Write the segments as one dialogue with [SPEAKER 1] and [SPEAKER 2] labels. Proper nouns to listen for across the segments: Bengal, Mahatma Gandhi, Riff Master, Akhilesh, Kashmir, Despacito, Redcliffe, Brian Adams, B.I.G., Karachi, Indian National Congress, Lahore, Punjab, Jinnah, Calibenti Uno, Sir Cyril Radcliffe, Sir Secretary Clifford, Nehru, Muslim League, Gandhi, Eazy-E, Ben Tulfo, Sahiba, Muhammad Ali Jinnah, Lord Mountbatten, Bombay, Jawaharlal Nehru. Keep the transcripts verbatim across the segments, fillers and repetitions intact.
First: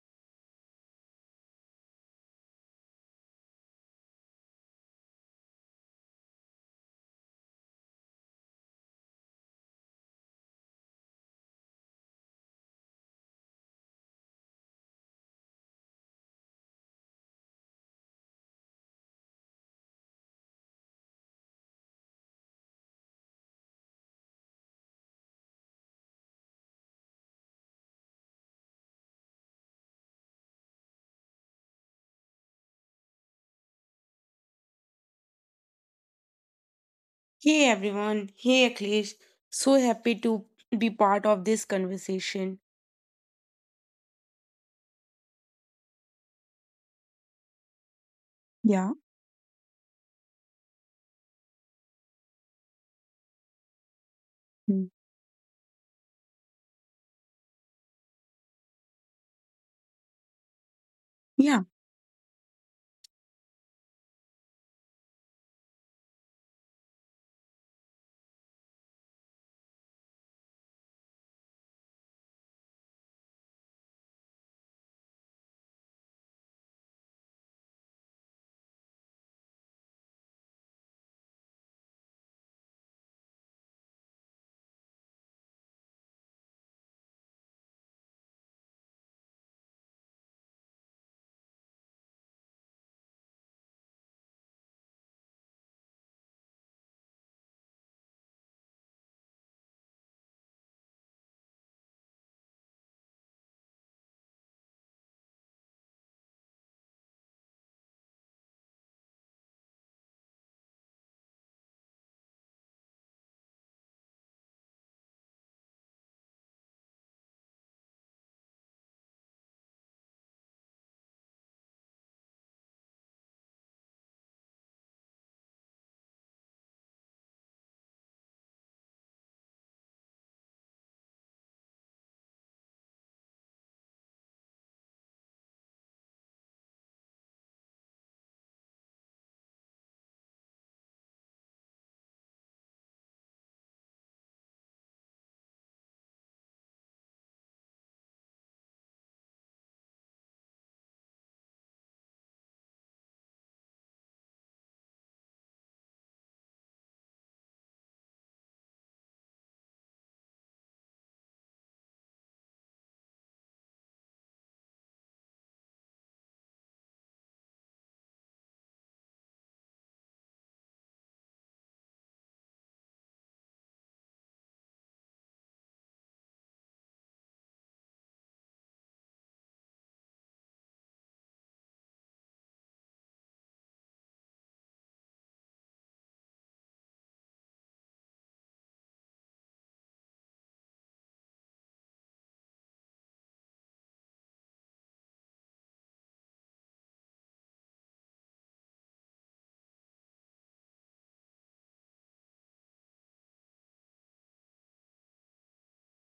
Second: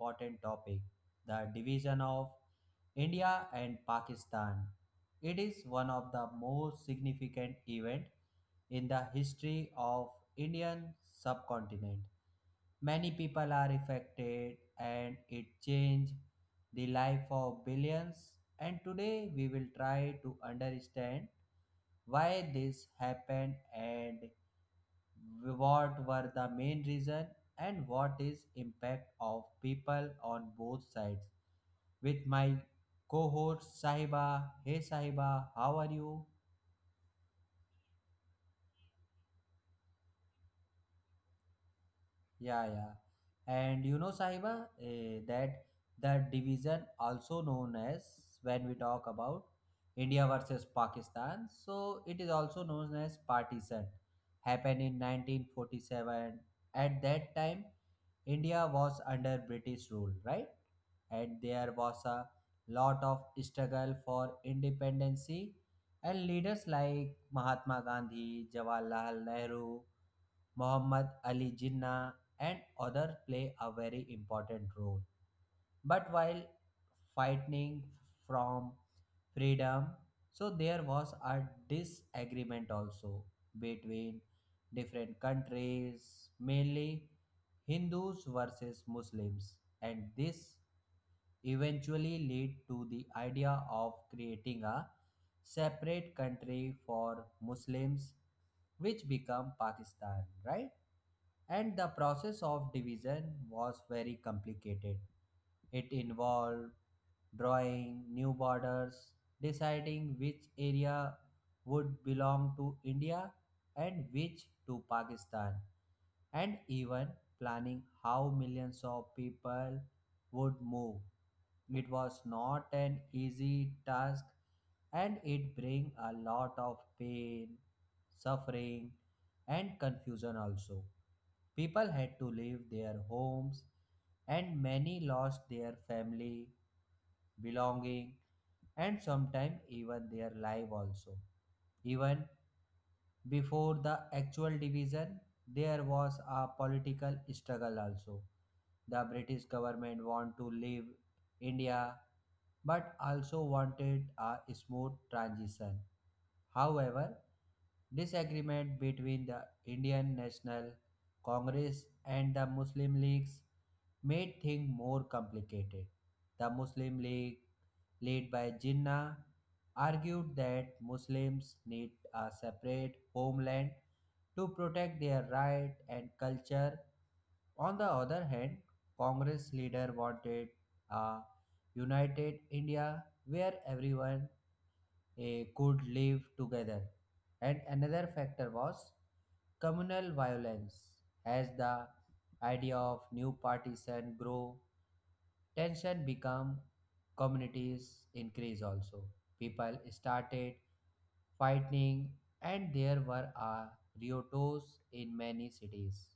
[SPEAKER 1] important topic: the division of India and Pakistan. It is one of the most significant event in the history of Indian subcontinent. Many people are affected and it changed the life of billions, and today we will try to understand why this happened and what were the main reason and what is impact of people on both sides with my cohort Sahiba. Hey Sahiba, how are you?
[SPEAKER 2] Hey everyone, hey Akhilesh, so happy to be part of this conversation.
[SPEAKER 1] Yeah, yeah. And you know, Sahiba, eh, that that division also known as, when we
[SPEAKER 2] Yeah.
[SPEAKER 1] talk about India versus Pakistan, so it is also known as partition.
[SPEAKER 2] Hmm.
[SPEAKER 1] Happened in nineteen forty-seven. At that time, India was under British rule, right? And
[SPEAKER 2] Yeah.
[SPEAKER 1] there was a lot of struggle for independency, and leaders like Mahatma Gandhi, Jawaharlal Nehru, Muhammad Ali Jinnah, and others play a very important role. But while fighting from freedom, so there was a disagreement also between different countries, mainly Hindus versus Muslims, and this eventually lead to the idea of creating a separate country for Muslims, which became Pakistan, right? And the process of division was very complicated. It involved drawing new borders, deciding which area would belong to India and which to Pakistan, and even planning how millions of people would move. It was not an easy task and it brings a lot of pain, suffering, and confusion also. People had to leave their homes, and many lost their family, belonging, and sometimes even their life also. Even before the actual division, there was a political struggle also. The British government wanted to leave India but also wanted a smooth transition. However, disagreement between the Indian National Congress and the Muslim Leagues made things more complicated. The Muslim League, led by Jinnah, argued that Muslims need a separate homeland to protect their right and culture. On the other hand, Congress leader wanted a united India where everyone eh, could live together. And another factor was communal violence. As the idea of new partition grow, tension become communities increase also. People started fighting and there were a rioters in many cities.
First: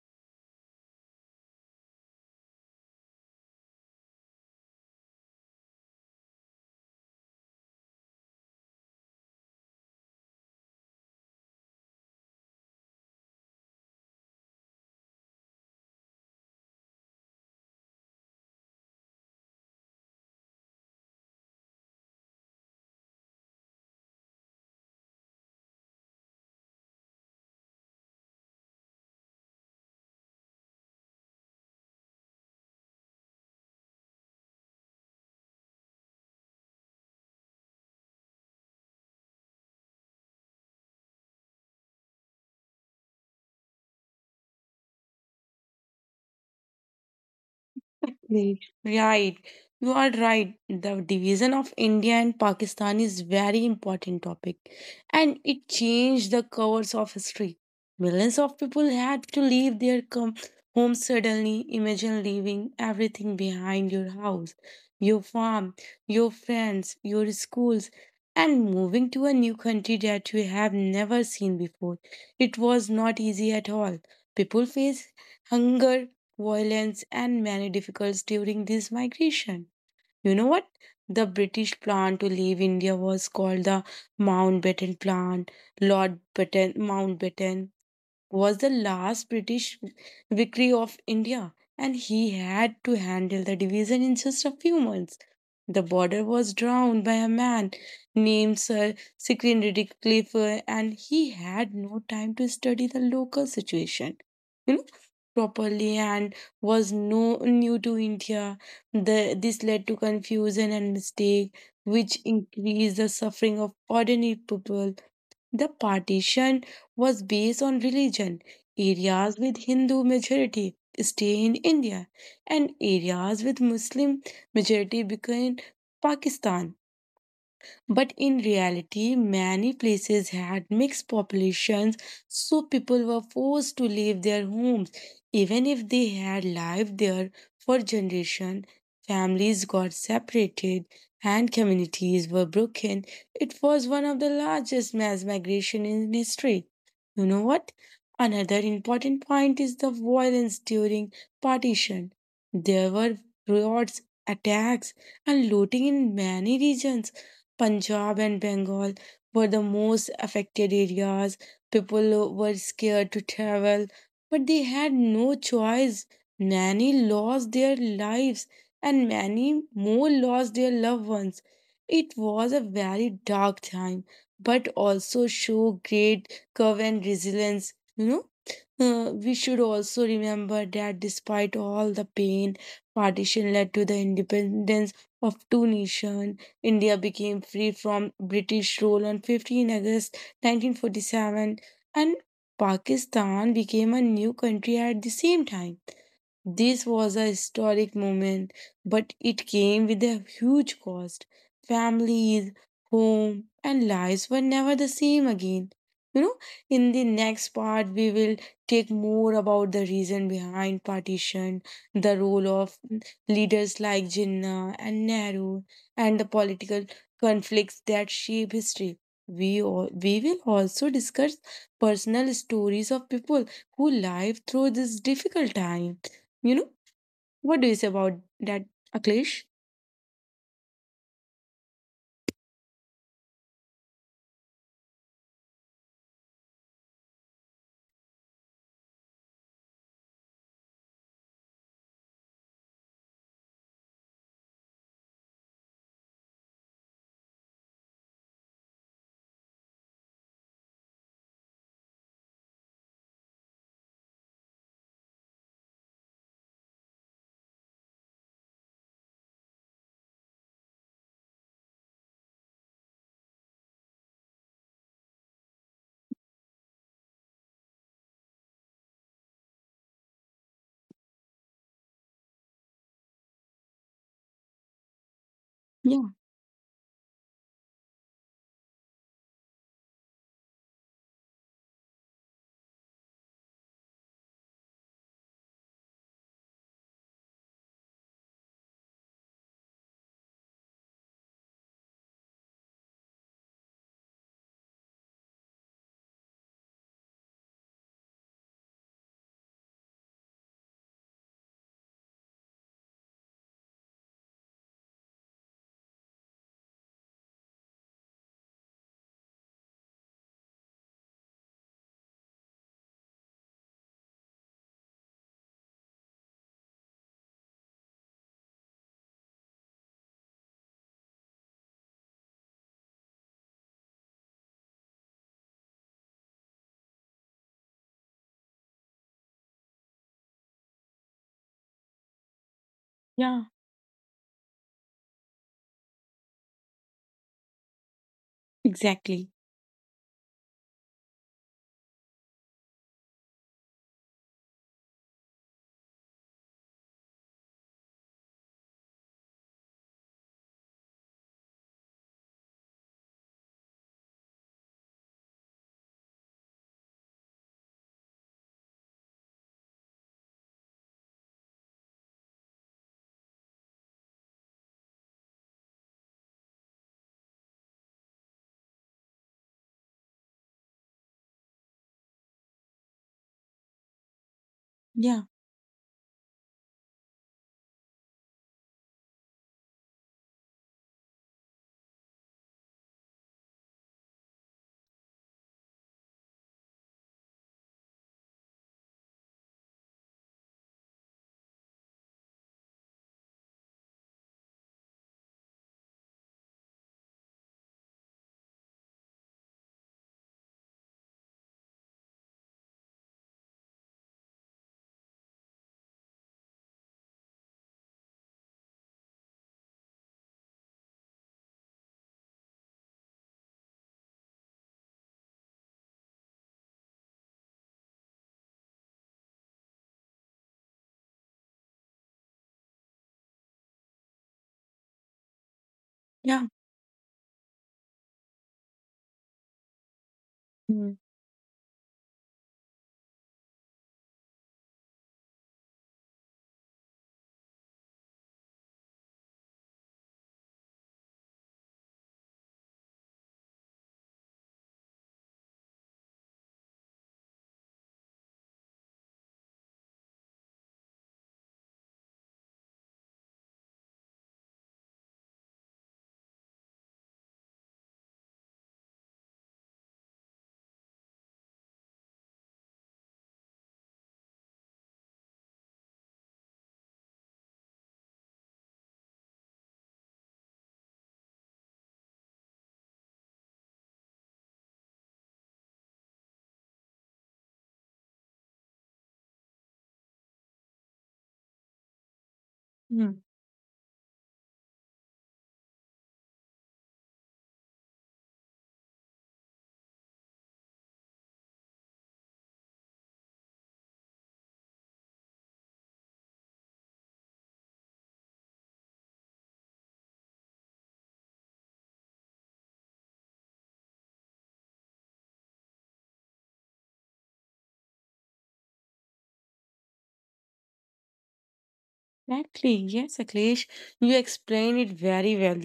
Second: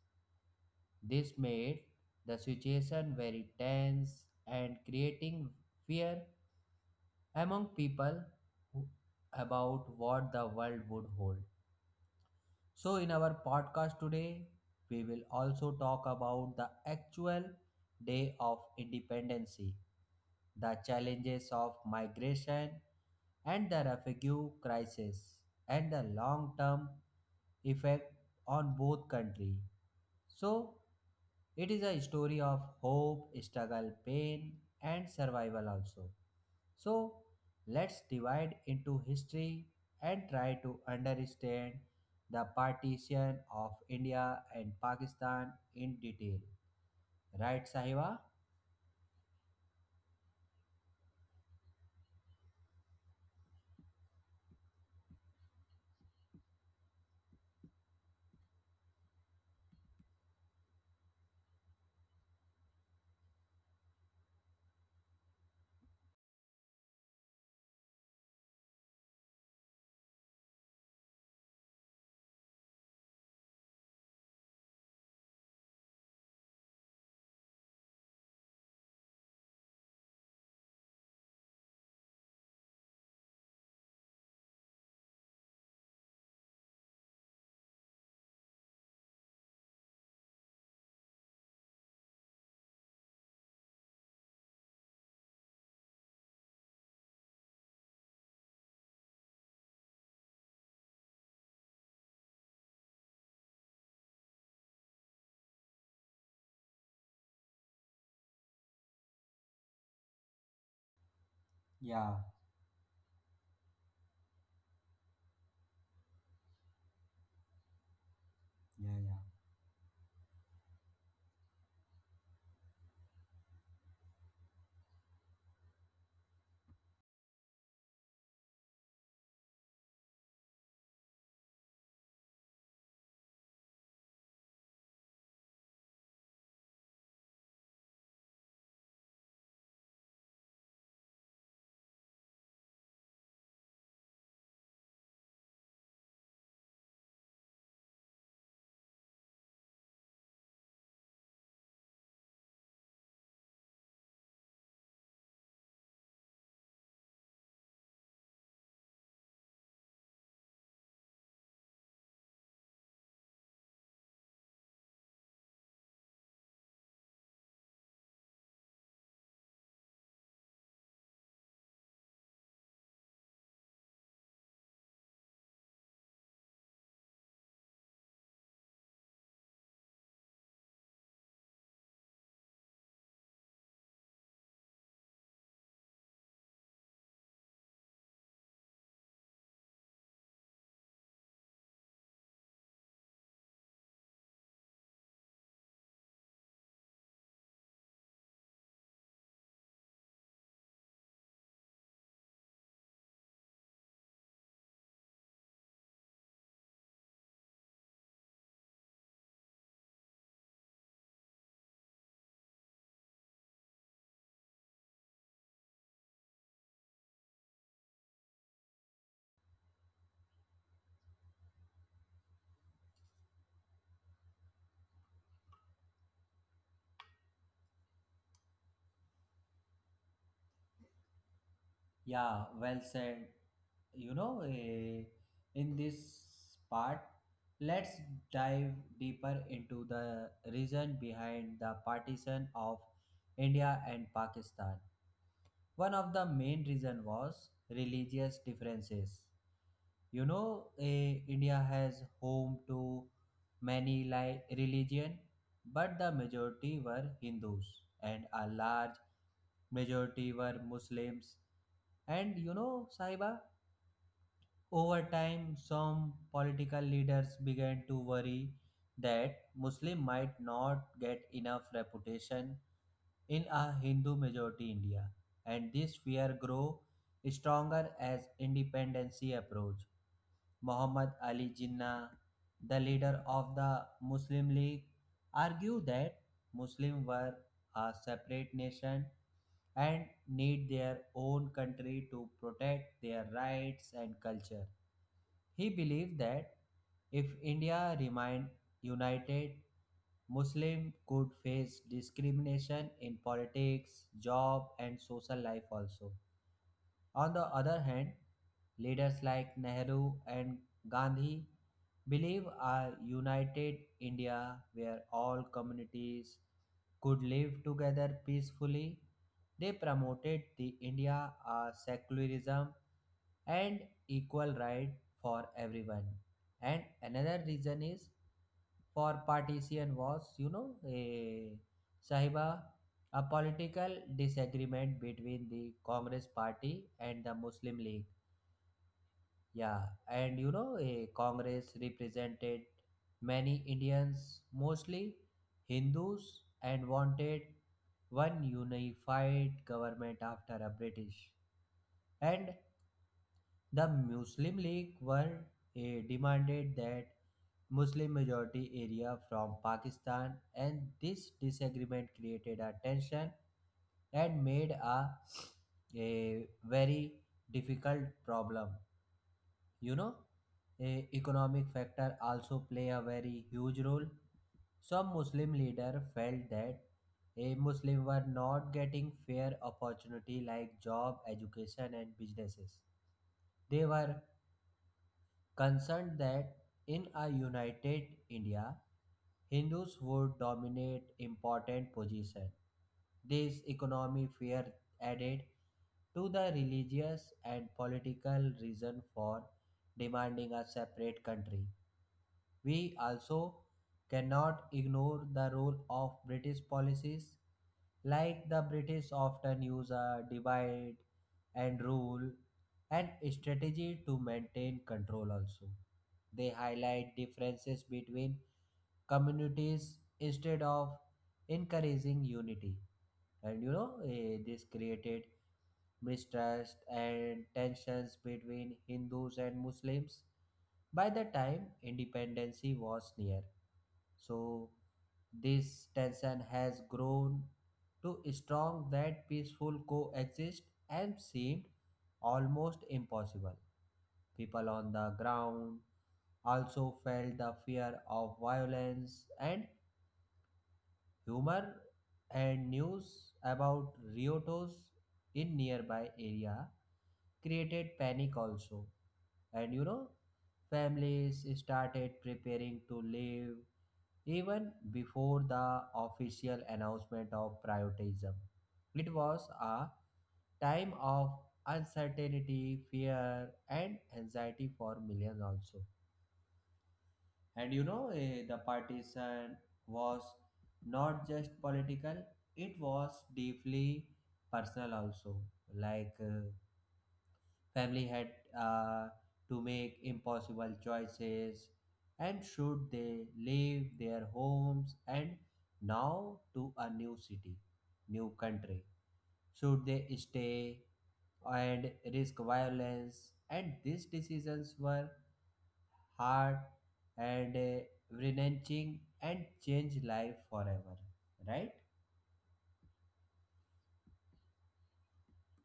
[SPEAKER 1] This made the situation very tense and creating fear among people who- about what the world would hold. So, in our podcast today, we will also talk about the actual day of independency, the challenges of migration and the refugee crisis, and the long term effect on both countries. So, it is a story of hope, struggle, pain, and survival also. So let's divide into history and try to understand the partition of India and Pakistan in detail. Right, Sahiba?
[SPEAKER 2] Right, right. You are right. The division of India and Pakistan is very important topic, and it changed the course of history. Millions of people had to leave their com- homes suddenly. Imagine leaving everything behind: your house, your farm, your friends, your schools, and moving to a new country that you have never seen before. It was not easy at all. People face hunger violence, and many difficulties during this migration. You know what? The British plan to leave India was called the Mountbatten Plan. Lord Batten, Mountbatten was the last British victory of India, and he had to handle the division in just a few months. The border was drawn by a man named Sir Secretary Clifford, and he had no time to study the local situation, you know, properly, and was no new to India. The, this led to confusion and mistake,
[SPEAKER 1] Yeah,
[SPEAKER 2] which increased the suffering of ordinary people. The partition was based on religion.
[SPEAKER 1] yeah, yeah.
[SPEAKER 2] Areas with Hindu majority stay in India, and areas with Muslim majority became Pakistan. But in reality, many places had mixed populations, so people were forced to leave their homes. Even if they had lived there for generations, families got separated and communities were broken. It was one of the largest mass migration in history. You know what? Another important point is the violence during partition. There were riots, attacks, and looting in many regions. Punjab and Bengal were the most affected areas. People were scared to travel, but they had no choice. Many lost their lives, and many more lost their loved ones. It was a very dark time, but also showed great courage and resilience. You know, uh, we should also remember that despite all the pain, partition led to the independence of two nations. India became free from British rule on fifteenth of August nineteen forty-seven, and Pakistan became a new country at the same time. This was a historic moment, but it came with a huge cost. Families, home, and lives were never the same again. You know, in the next part, we will take more about the reason behind partition, the role of leaders like Jinnah and Nehru, and the political conflicts that shape history. We, all, we will also discuss personal stories of people who lived through this difficult time. You know? What do you say about that, Aklesh?
[SPEAKER 1] Yeah, well said. You know, eh, in this part, let's dive deeper into the reason behind the partition of India and Pakistan. One of the main reason was religious differences. You know, eh, India has home to many li- religion, but the majority were Hindus and a large majority were Muslims. And you know, Saiba, over time, some political leaders began to worry that Muslim might not get enough reputation in a Hindu majority India, and this
[SPEAKER 2] Yeah,
[SPEAKER 1] fear grew stronger as independency approached. Muhammad Ali Jinnah, the leader of the Muslim League, argued that Muslims were a separate nation and need their own country to protect their rights and culture. He believed that if India remained united, Muslims could face discrimination in politics, job, and social life also. On the other hand, leaders like Nehru and Gandhi believe a united India where all communities could live together peacefully. They promoted the India a secularism and equal right for everyone. And another reason is for partition was, you know, a Sahiba, a
[SPEAKER 2] yeah,
[SPEAKER 1] political disagreement between the Congress party and the Muslim League.
[SPEAKER 2] exactly.
[SPEAKER 1] Yeah, and you know, a Congress represented many Indians, mostly Hindus, and wanted one unified government after a British. And the Muslim League were eh, demanded that Muslim majority area from Pakistan, and this disagreement created a tension and made a, a very difficult problem. You know, eh, economic factor also play a very huge role. Some
[SPEAKER 2] Yeah,
[SPEAKER 1] Muslim leader felt that a Muslim were not getting fair opportunity like job, education and businesses. They were concerned that in a united India, Hindus would dominate important positions. This economic fear added to the religious and political reason for demanding a separate country. We also cannot ignore the role of British policies. Like the British often use a divide and rule and strategy to maintain control also. They highlight differences between communities instead of encouraging unity. And you know, eh, this created
[SPEAKER 2] yeah.
[SPEAKER 1] mistrust and tensions between Hindus and Muslims
[SPEAKER 2] Mm-hmm.
[SPEAKER 1] by the time independence was near. So this tension has grown to strong that peaceful coexist and seemed almost impossible. People on the ground also felt the fear of violence and humor, and news about Riotos in nearby area created panic also. And you know, families started preparing to leave even before the official announcement of privatism. It was a time of uncertainty, fear, and anxiety for millions also. And you know, eh, the partition was not just political, it was deeply personal also. Like uh, family had uh, to make impossible choices. And should they leave their homes and now to a new city, new country? Should they stay and risk violence? And these decisions were hard and uh, wrenching and changed life forever, right?
[SPEAKER 2] Exactly. Yes, Akhilesh, you explained it very well.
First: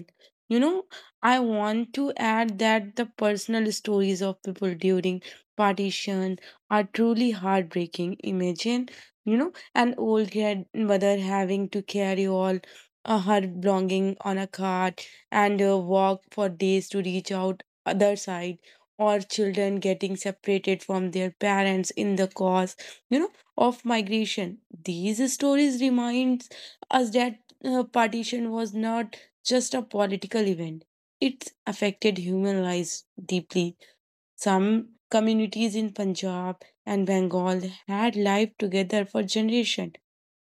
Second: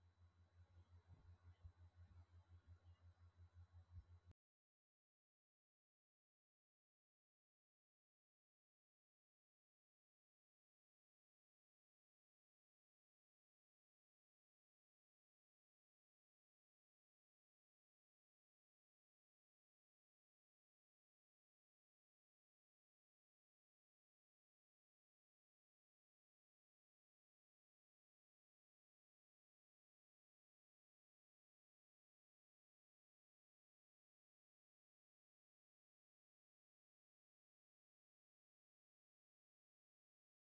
[SPEAKER 2] You know, I want to add that the personal stories of people during partition are truly heartbreaking. Imagine, you know, an old grandmother having to carry all uh, her belonging on a cart and uh, walk for days to reach out other side, or children getting separated from their parents in the cause, you know, of migration. These stories remind as that uh, partition was not just a political event. It affected human lives deeply. Some communities in Punjab and Bengal had lived together for generations,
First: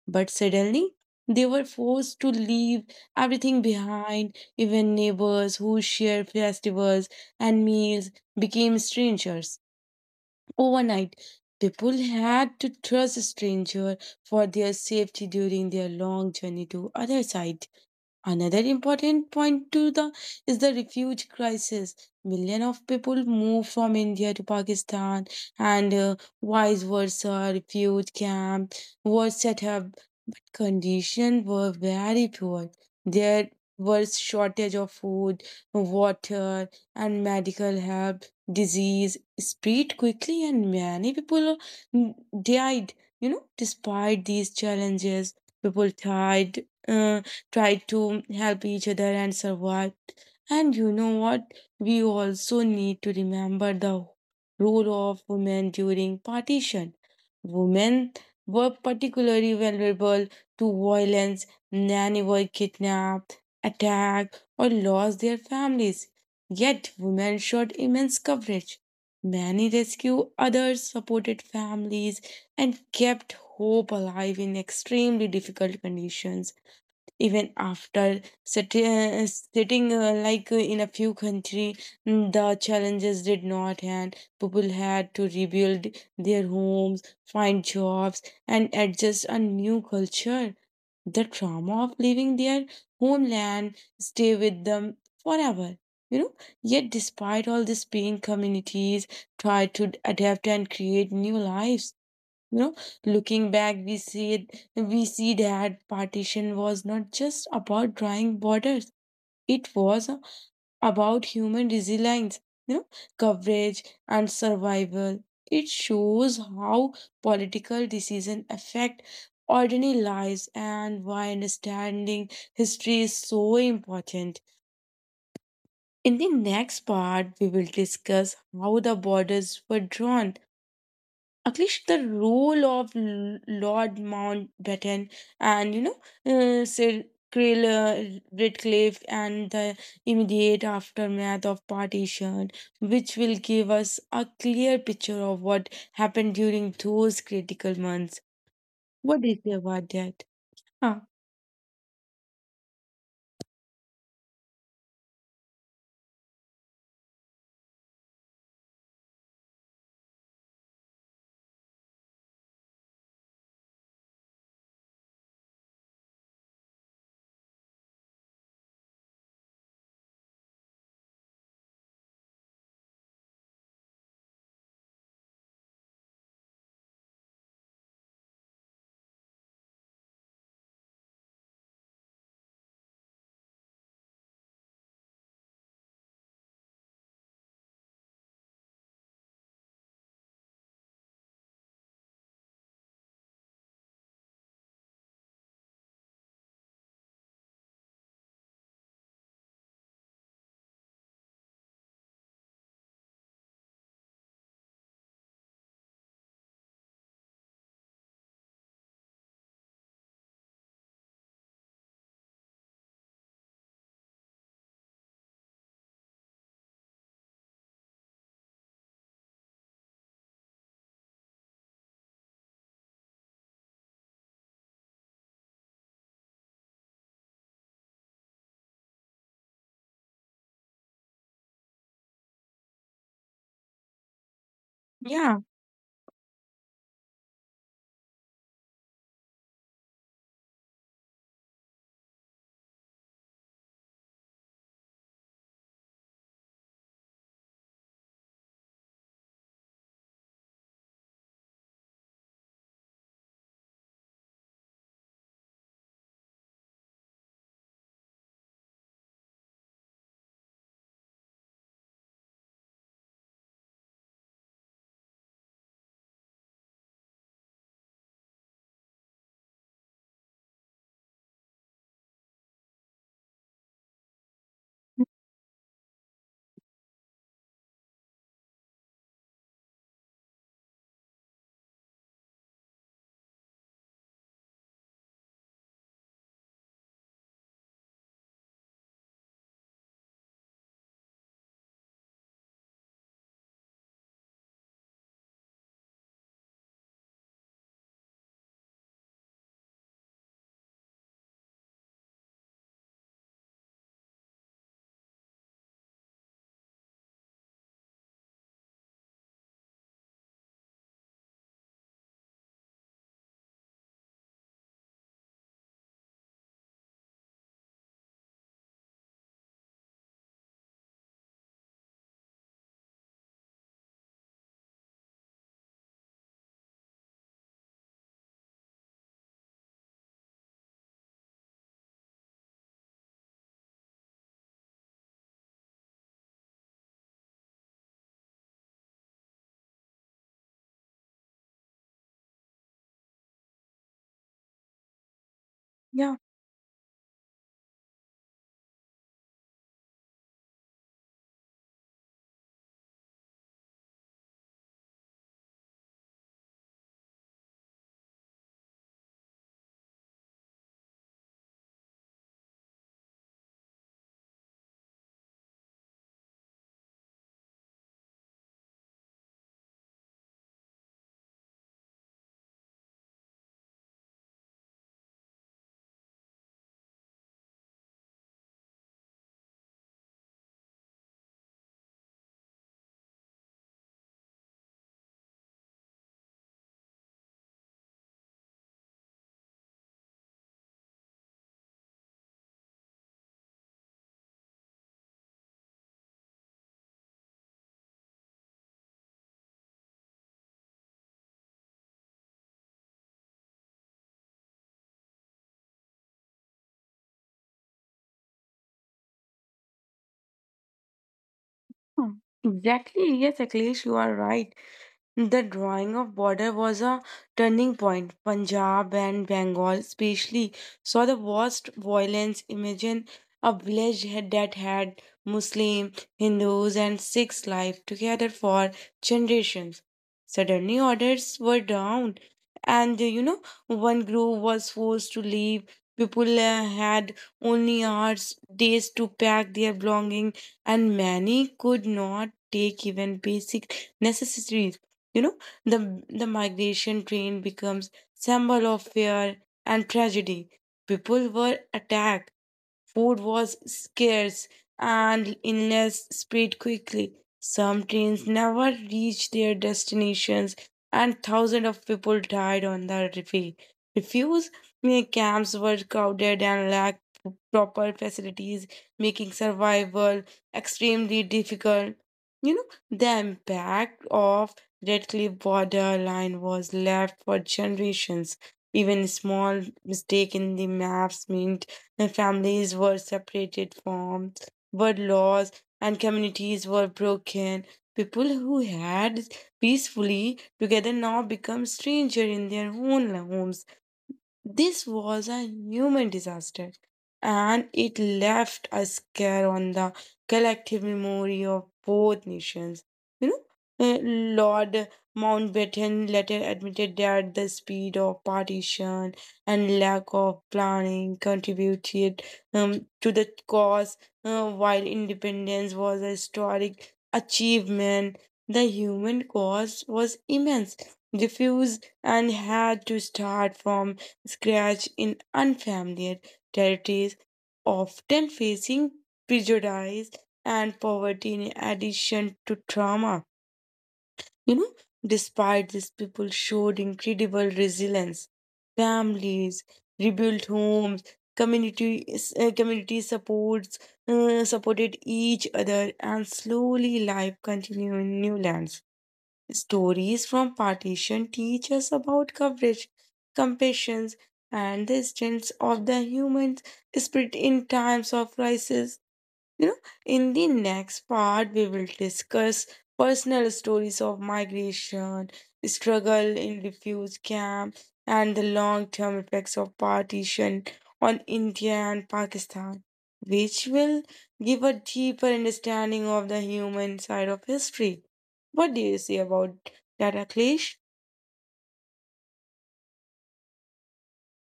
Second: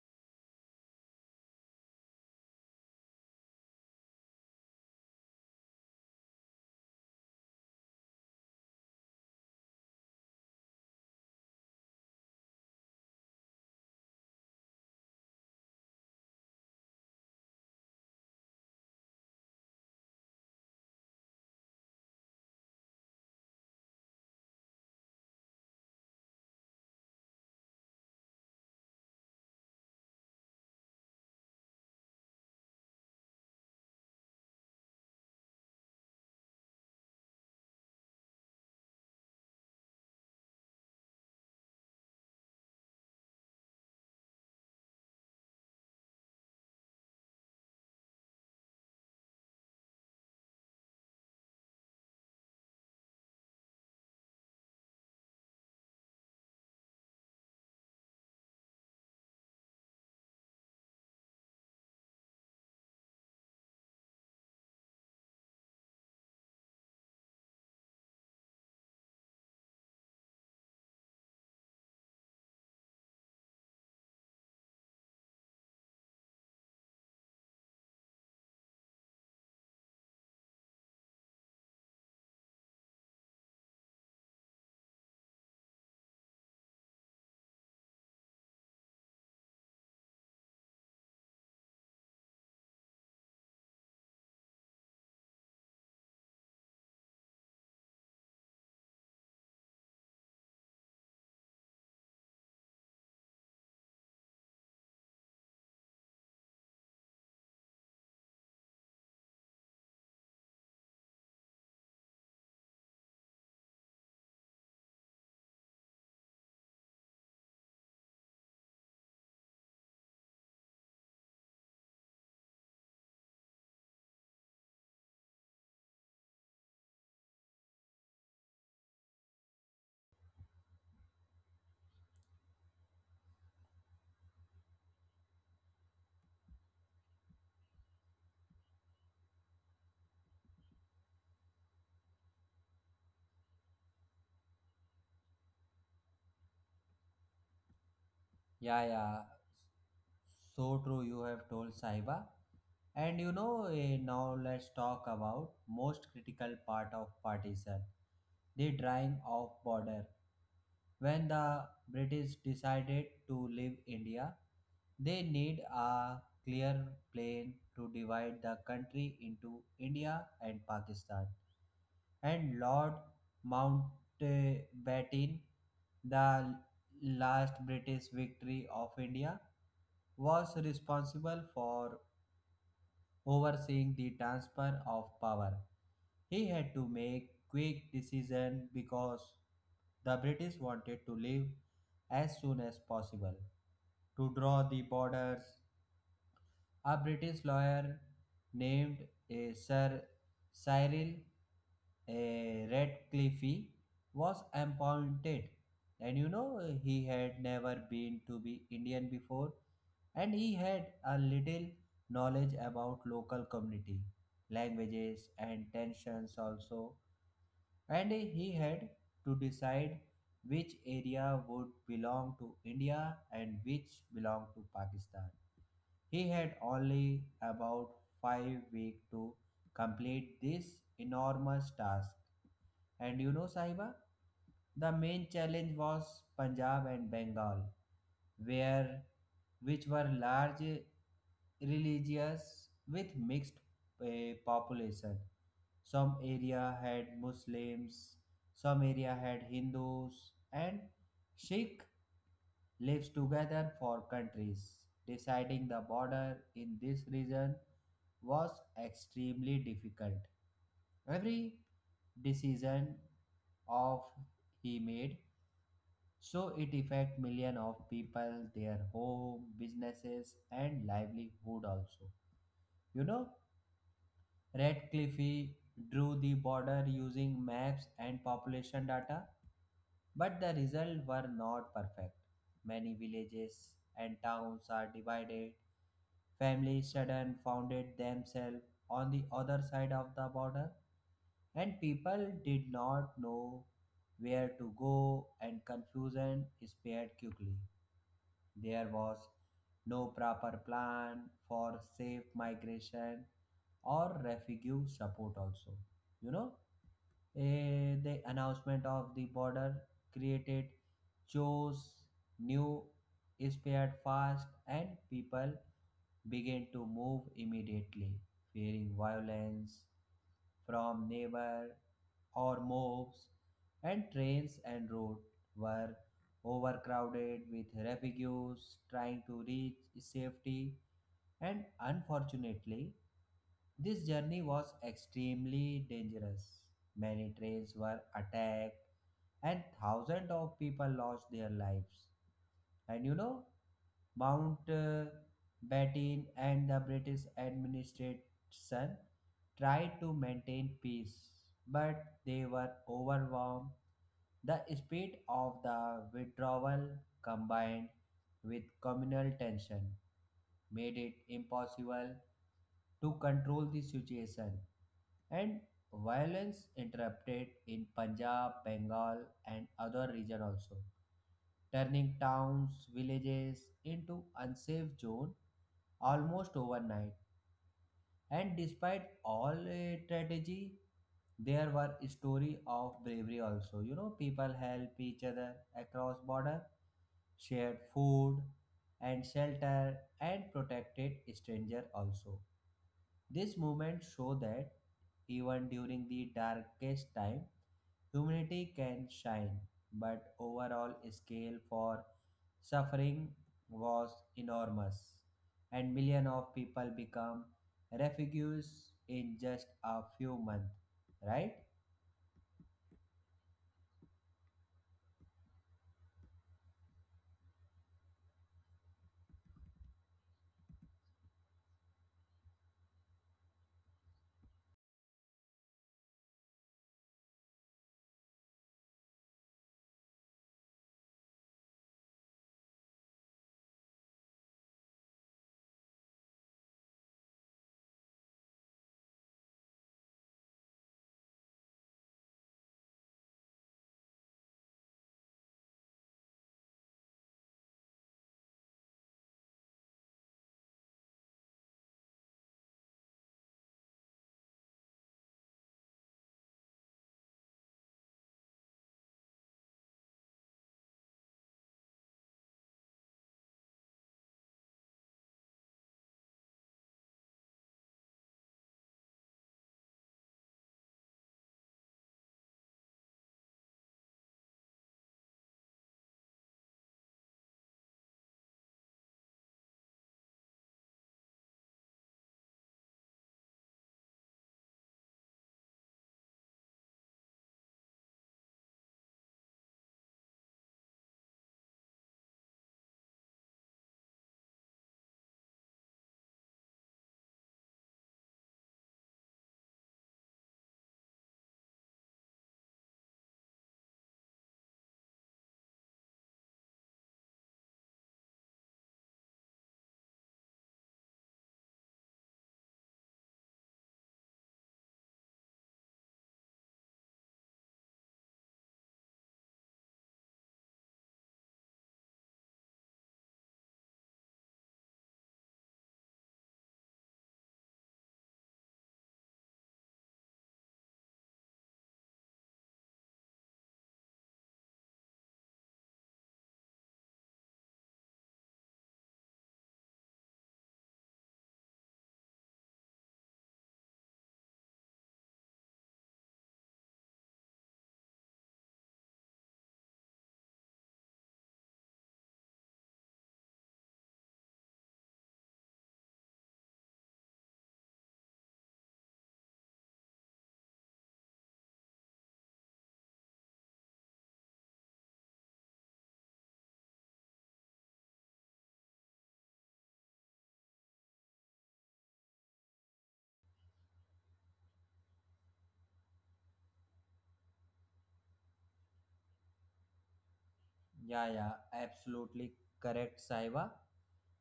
[SPEAKER 2] but suddenly they were forced to leave everything behind. Even neighbors who shared festivals and meals became strangers. Overnight, people had to trust strangers for their safety during their long journey to other side. Another important point to the is the refuge crisis. Millions of people move from India to Pakistan, and uh, vice versa. Refuge camp were set up. Conditions were very poor. There was shortage of food, water, and medical help. Disease spread quickly, and many people mm, died. You know, despite these challenges, people tried uh, tried to help each other and survive. And you know what? We also need to remember the role of women during partition. Women were particularly vulnerable to violence. Many were kidnapped, attacked, or lost their families. Yet women showed immense courage. Many rescued others, supported families, and kept hope alive in extremely difficult conditions. Even after sitting, uh, sitting uh, like uh, in a few country, mm, the challenges did not end. People had to rebuild their homes, find jobs, and adjust a new culture. The trauma of leaving their homeland stay with them forever, you know. Yet despite all this pain, communities try to adapt and create new lives, you know. Looking back we see it, we see that partition was not just about drawing borders. It was about human resilience, you know, coverage and survival. It shows how political decisions affect ordinary lives and why understanding history is so important. In the next part, we will discuss how the borders were drawn, Akhilesh, the role of L- Lord Mountbatten, and you know, uh, Sir Krill uh, Redcliffe, and the immediate aftermath of partition, which will give us a clear picture of what happened during those critical months.
[SPEAKER 1] Yeah, yeah.
[SPEAKER 2] What do you say about that?
[SPEAKER 1] So
[SPEAKER 2] Huh.
[SPEAKER 1] true, you have told Saiba. And you know, eh, now let's talk about most critical part of partition, the drawing of border. When the British decided to leave India, they need a clear plan to divide the country into India and Pakistan. And Lord Mountbatten, the last British victory of India, was responsible for overseeing the transfer of power. He had to make quick decisions because the British wanted to leave as soon as possible to draw the borders. A British lawyer named eh, Sir Cyril eh, Radcliffe was appointed, and you know eh, he had never been to be Indian before, and he had a little knowledge about local community languages and tensions also, and he had to decide which area would belong to India and which belonged to Pakistan. He had only about five weeks to complete this enormous task. And you know, Sahiba, the main
[SPEAKER 2] Yeah,
[SPEAKER 1] challenge was Punjab and Bengal, where which were large religious with mixed a population. Some area had Muslims, some area had Hindus, and Sikh lives together for countries. Deciding the border in this region was extremely difficult. Every decision of he made, so it affect million of people, their home businesses and livelihood also. You know, Radcliffe drew the border using maps and population data, but the results were not perfect. Many villages and towns are divided. Families suddenly founded themselves on the other side of the border, and people did not know where to go, and confusion spread quickly. There was no proper plan for safe migration or refugee support also. You know, Eh, the announcement of the border created chores, new spread fast, and people began to move immediately, fearing violence from neighbor or mobs, and trains and roads were overcrowded with refugees trying to reach safety. And unfortunately, this journey was extremely dangerous. Many trains were attacked, and thousands of people lost their lives. And you know, Mount uh,
[SPEAKER 2] yeah.
[SPEAKER 1] Batten and the British administration tried to maintain peace, but they were overwhelmed. The speed of the withdrawal combined with communal tension made it impossible to control the situation, and violence interrupted in Punjab, Bengal and other region also, turning towns villages into unsafe zone almost overnight. And despite all uh, strategy, there were story of bravery also. You know, people help each other across border, shared food and shelter, and protected stranger also. This movement show that even during the darkest time, humanity can shine. But overall scale for suffering was enormous, and millions of people become refugees in just a few months, right?
[SPEAKER 2] Hmm. Exactly. Yes, Akhilesh, you are right. The drawing of border was a turning point. Punjab and Bengal especially saw the worst violence. Imagine a village had- that had Muslim, Hindus and Sikhs life together for generations. Suddenly orders were down, and uh, you know, one group was forced to leave. People uh, had only hours, days to pack their belongings and many could not take even basic necessities. You know, the the migration train becomes symbol of fear and tragedy. People were attacked. Food was scarce and illness spread quickly. Some trains never reached their destinations, and thousands of people died on the refi- refuse. Many camps were crowded and lacked proper facilities, making survival extremely difficult. You know, the impact of Red Cliff border line was left for generations. Even small mistake in the maps meant their families were separated from, were lost, and communities were broken. People who had peacefully together now become stranger in their own homes. This was a human disaster, and it left a scar on the collective memory of both nations. You know, uh, Lord Mountbatten later admitted that the speed of partition and lack of planning contributed, um, to the cause, uh, while independence was a historic achievement. The human cost was immense. Refuse and had to start from scratch in unfamiliar territories, often facing prejudice and poverty in addition to trauma. You know, despite this, people showed incredible resilience. Families rebuilt homes, communities, uh, community supports uh, supported each other, and slowly life continued in new lands. Stories from partition teach us about coverage, compassion, and the strength of the human spirit in times of crisis. You know, in the next part, we will discuss personal stories of migration, struggle in refugee camp, and the long term effects of partition on India and Pakistan, which will give a deeper understanding of the human side of history. What do you say about that, Akhilesh?
[SPEAKER 1] Yeah, yeah, absolutely correct, Saiba.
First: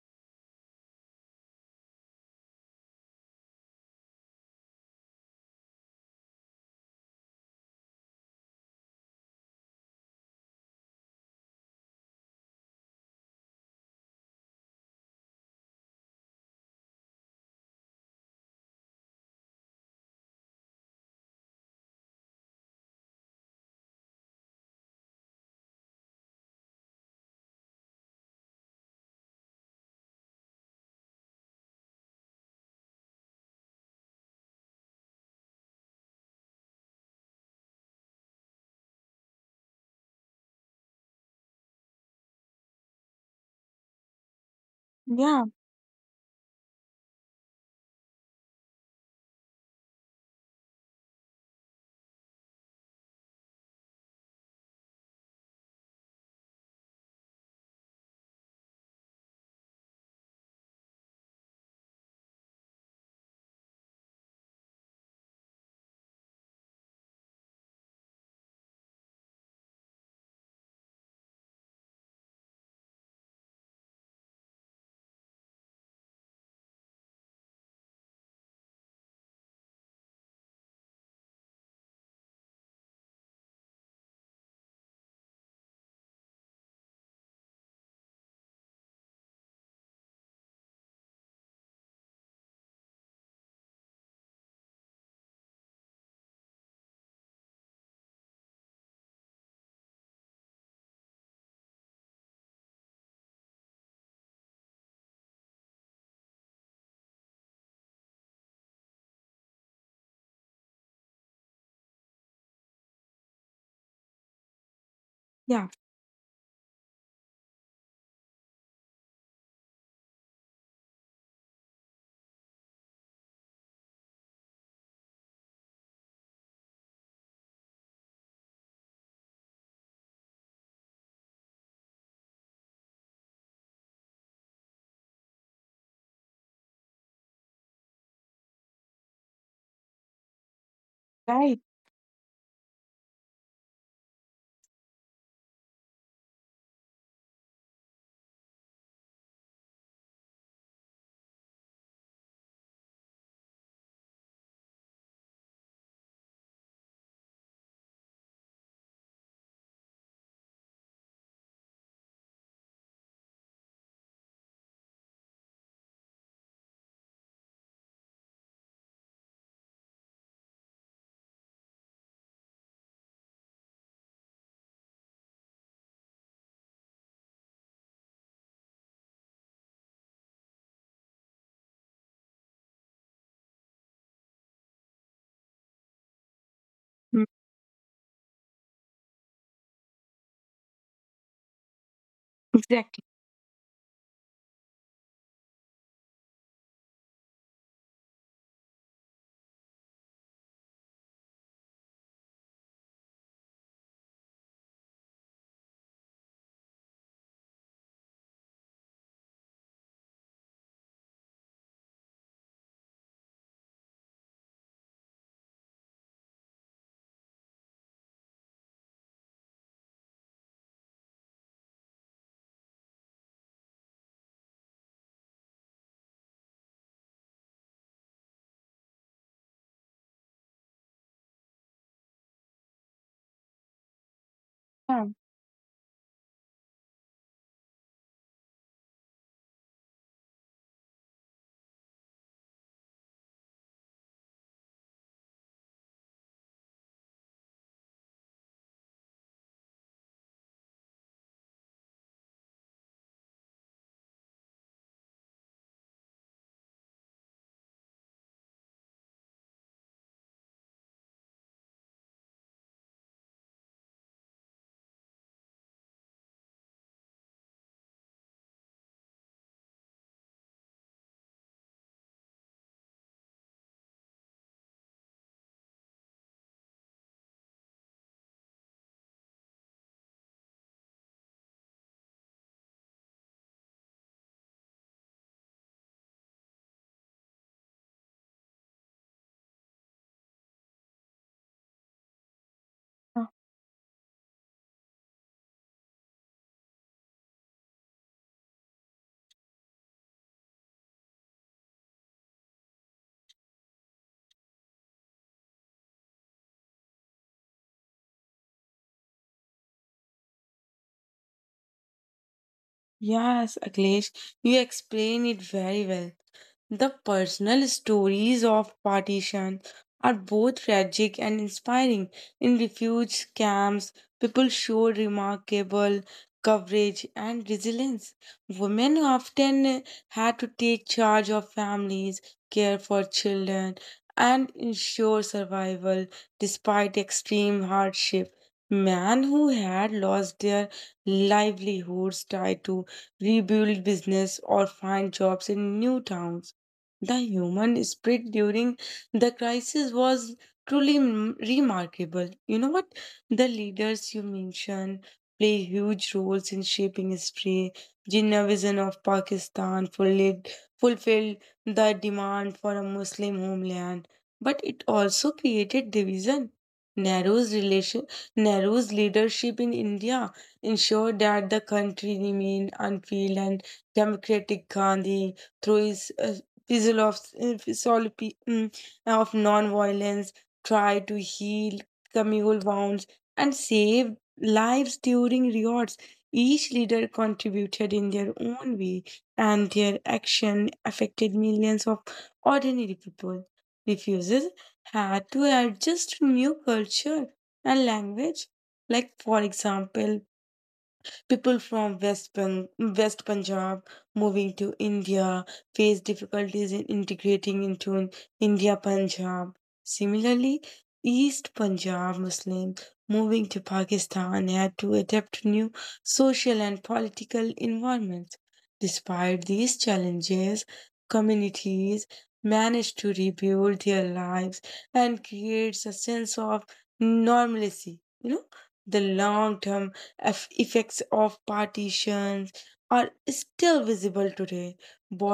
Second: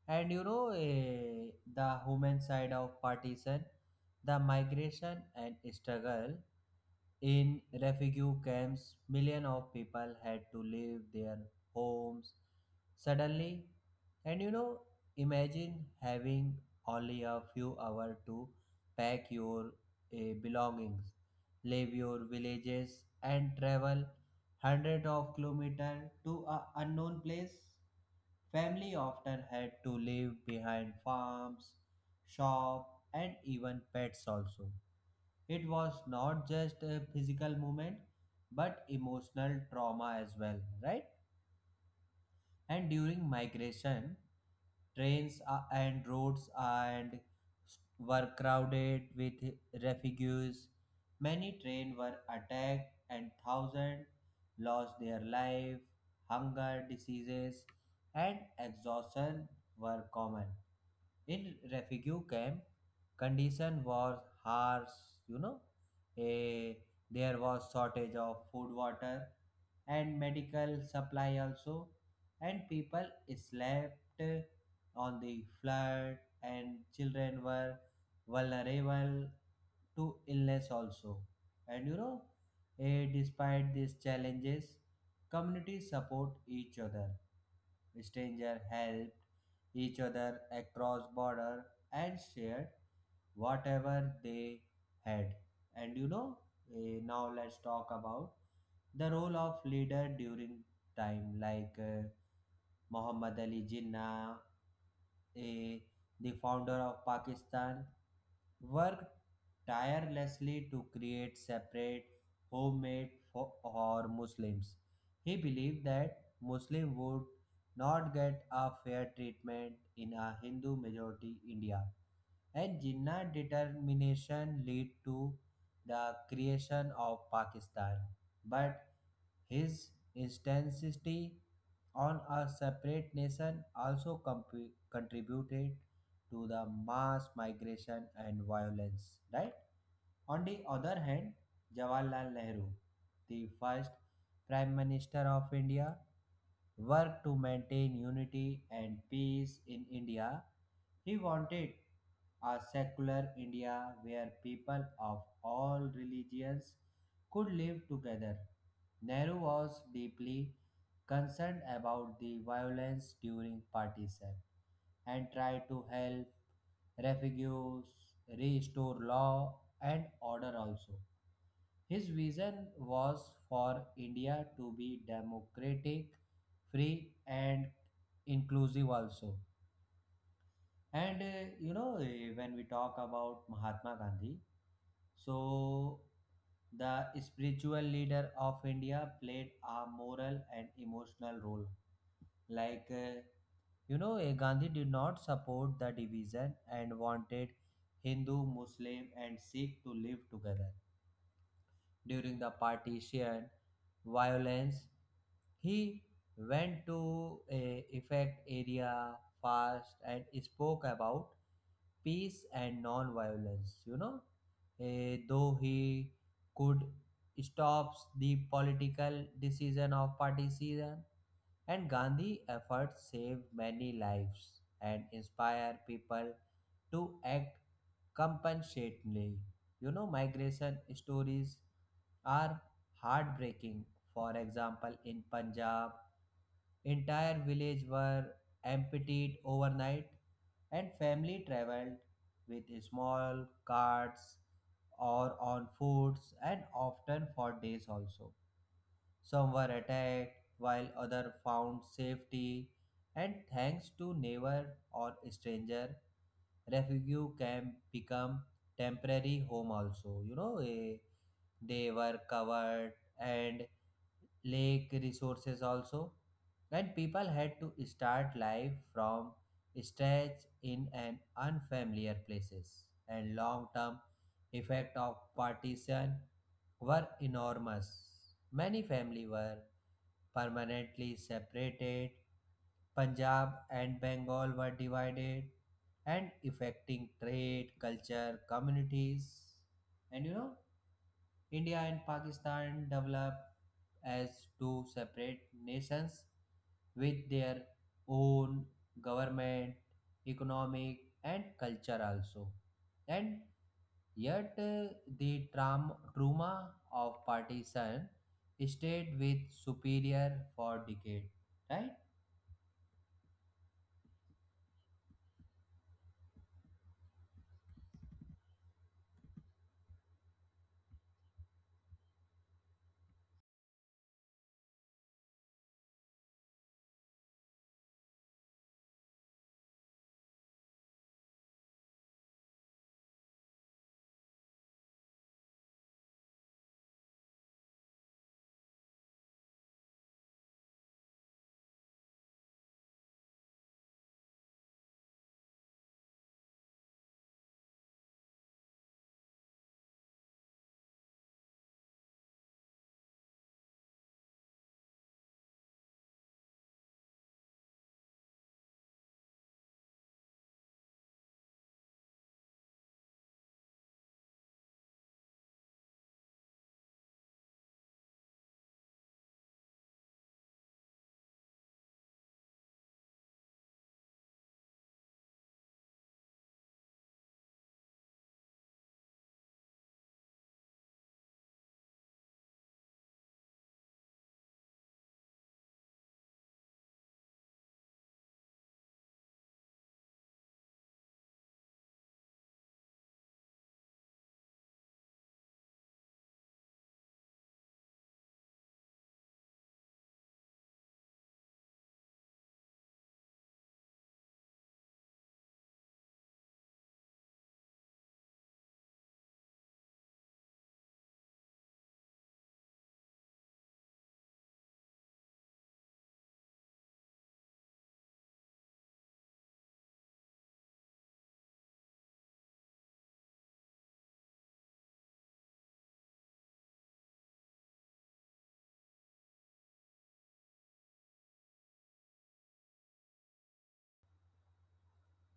[SPEAKER 1] And you know, eh, the human side of partition, the migration and struggle. In refugee camps, millions of people had to leave their homes suddenly. And you know, imagine having only a few hours to pack your eh, belongings, leave your villages, and travel hundreds of kilometers to a unknown place. Family often had to live behind farms, shop, and even pets also. It was not just a physical movement but emotional trauma as well, right? And during migration, trains
[SPEAKER 2] Yeah,
[SPEAKER 1] are, and roads and were crowded with refugees. Many trains were attacked and thousands lost their life. Hunger, diseases, and exhaustion were common. In refugee camp, condition was harsh. You know, a there was shortage of food, water, and medical supply also, and people slept on the floor, and children were vulnerable to illness also and you know eh, Despite these challenges, communities support each other, stranger helped each other across border and shared whatever they had and you know eh, Now let's talk about the role of leader during time like uh, Muhammad Ali Jinnah, a, the founder of Pakistan, worked tirelessly to create separate homemade for, or Muslims. He
[SPEAKER 2] yeah,
[SPEAKER 1] believed that Muslims would not get a fair treatment in a Hindu majority India. And Jinnah determination led to the creation of Pakistan. But his intensity on a separate nation also comp- contributed to the mass migration and violence, right? On the other hand,
[SPEAKER 2] right.
[SPEAKER 1] Jawaharlal Nehru, the first Prime Minister of India, worked to maintain unity and peace in India. He wanted a secular India where people of all religions could live together Nehru was deeply concerned about the violence during partition and tried to help refugees restore law and order also. His vision was for India to be democratic, free, and inclusive also. And uh, you know, eh, when we talk about Mahatma Gandhi, so the
[SPEAKER 2] Mm.
[SPEAKER 1] spiritual leader of India played a moral and emotional role. Like,
[SPEAKER 2] Exactly.
[SPEAKER 1] uh, you know, eh, Gandhi did not support the division and wanted Hindu, Muslim, and Sikh to live together during the partition violence. He went to a effect area fast and spoke about peace and non-violence. You know, Eh, though he could stops the political decision of partition, and Gandhi efforts saved many lives and inspire people to act compassionately. You know, migration stories are heartbreaking. For example,
[SPEAKER 2] Yeah.
[SPEAKER 1] in Punjab, entire village were emptied overnight and family traveled with small carts or on foots and often for days also, some were attacked, while others found safety, and thanks to neighbor or stranger, refugee camp become temporary home also. You know, eh, they were covered and lake resources also, and people had to start life from scratch in an unfamiliar places, and long term effect of partition were enormous. Many families were permanently separated. Punjab and Bengal were divided and affecting trade culture communities and you know India and Pakistan
[SPEAKER 2] Yeah.
[SPEAKER 1] developed as two separate nations with their own government, economic, and culture also. And yet, uh, the traum- trauma of partition stayed with superior for decades, right?
[SPEAKER 2] Yes, Akhilesh, you explain it very well. The personal stories of partition are both tragic and inspiring. In refuge camps, people showed remarkable courage and resilience. Women often had to take charge of families, care for children, and ensure survival despite extreme hardship. Men who had lost their livelihoods tried to rebuild business or find jobs in new towns. The human spirit during the crisis was truly m- remarkable. You know what? The leaders you mentioned play huge roles in shaping history. Jinnah vision of Pakistan fulfilled, fulfilled the demand for a Muslim homeland, but it also created division. Nehru's relation, Nehru's leadership in India ensured that the country remained unfilled and democratic. Gandhi through his uh, Fizzle of uh, philosophy, mm, of non-violence try to heal communal wounds and save lives during riots. Each leader contributed in their own way, and their action affected millions of ordinary people. Refuses had to adjust to new culture and language. Like, for example, people from West, Pan- West Punjab moving to India face difficulties in integrating into India Punjab. Similarly, East Punjab Muslims moving to Pakistan had to adapt to new social and political environments. Despite these challenges, communities managed to rebuild their lives and creates a sense of normalcy. You know, the long term eff- effects of partitions are still visible today.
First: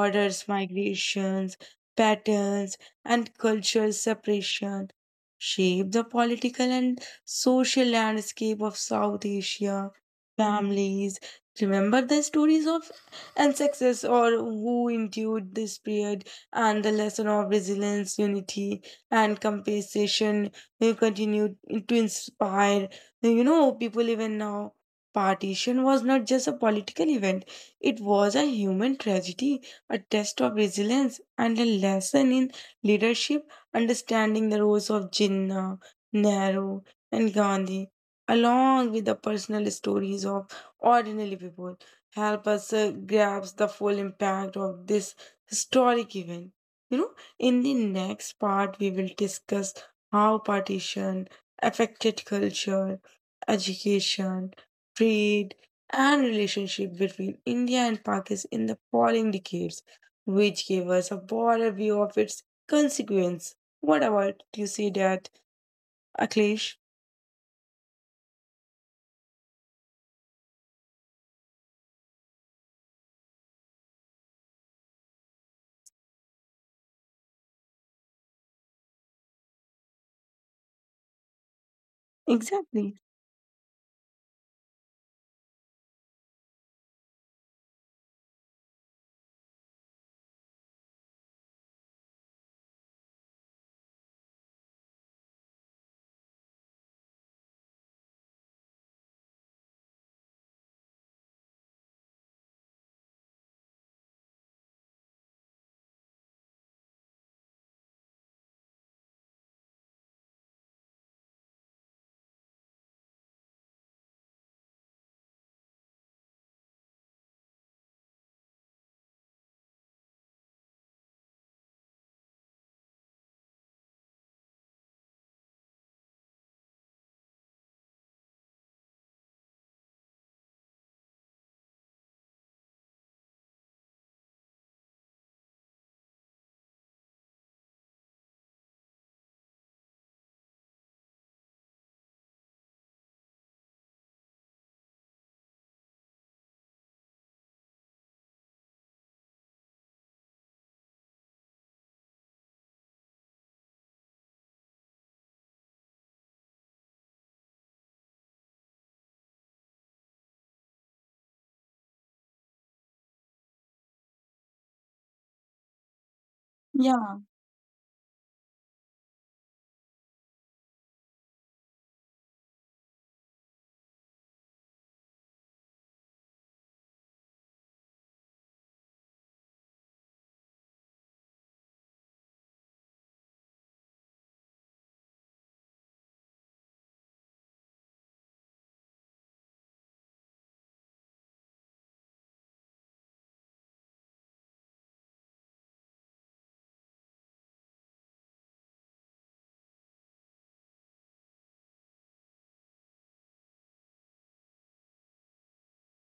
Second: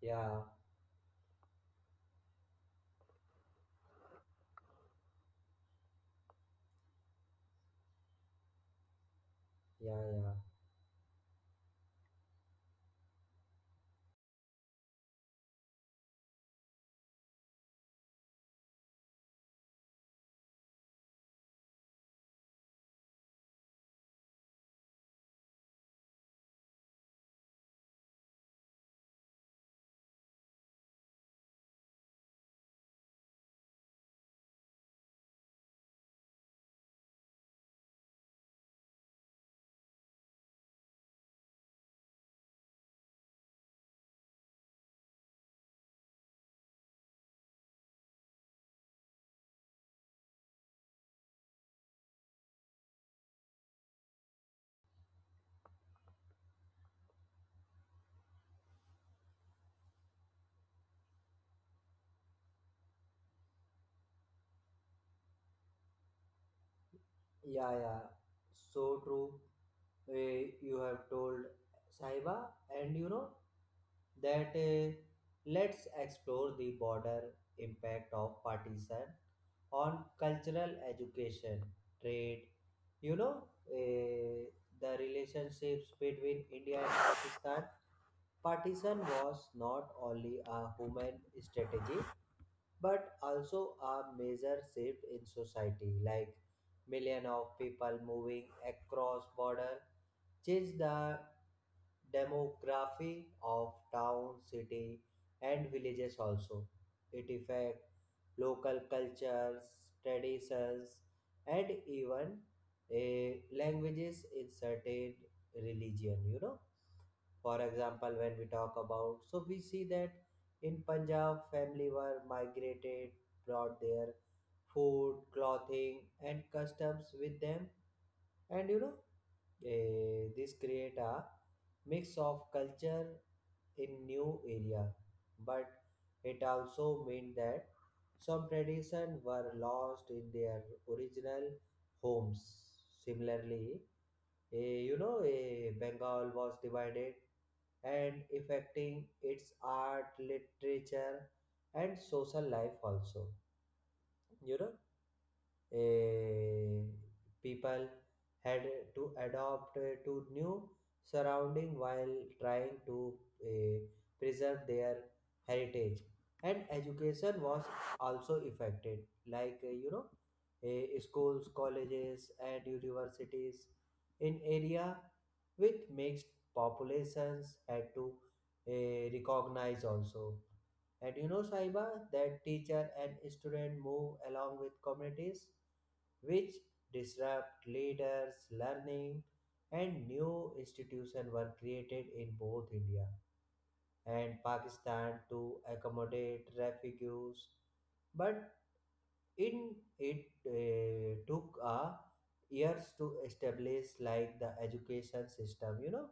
[SPEAKER 1] Yeah,
[SPEAKER 2] migrations, patterns, and cultural separation shape the political and social landscape of South Asia.
[SPEAKER 1] yeah, yeah.
[SPEAKER 2] Families remember the stories of ancestors or who endured this period, and the lesson of resilience, unity, and compensation will continue to inspire, uh, you know, people even now. Partition was not just a political event, it was a human tragedy, a test of resilience, and a lesson in leadership. Understanding the roles of Jinnah, Nehru, and Gandhi, along with the personal stories of ordinary people, help us uh, grasp the full impact of this historic event. You know, in the next part, we will discuss how partition affected culture, education, trade, and relationship between India and Pakistan in the following decades, which gave us a broader view of its consequence. What about you see that, Akhilesh?
[SPEAKER 1] Yeah, yeah, so true. Eh, you have told Sahiba, and you know that eh, let's explore the border impact of partition on cultural education, trade. You
[SPEAKER 2] Exactly.
[SPEAKER 1] know eh, the relationships between India and Pakistan. Partition was not only a human strategy; but also a major shift in society like million of people moving across border change the demography of town, city, and villages also. It affects local cultures, traditions, and even eh, languages in certain religion. You know, for example, when we talk about, so we see that in Punjab, family were migrated, brought their food, clothing, and customs with them, and you know, eh, this create a mix of culture in new area. But it also meant that some tradition were lost in their original homes. Similarly, eh, you know, eh, Bengal was divided and affecting its art, literature, and social life also. You know, eh, People had to adopt eh, to new surrounding while trying to eh, preserve their heritage. And
[SPEAKER 2] Yeah.
[SPEAKER 1] education was also affected like eh, you know eh, schools, colleges, and universities in area with mixed populations had to eh, recognize also. And you know, Saiba, that teacher and student move along with communities which disrupt leaders learning. And new institutions were created in both India and Pakistan to accommodate refugees, but in it uh, took a years to establish like the education system you know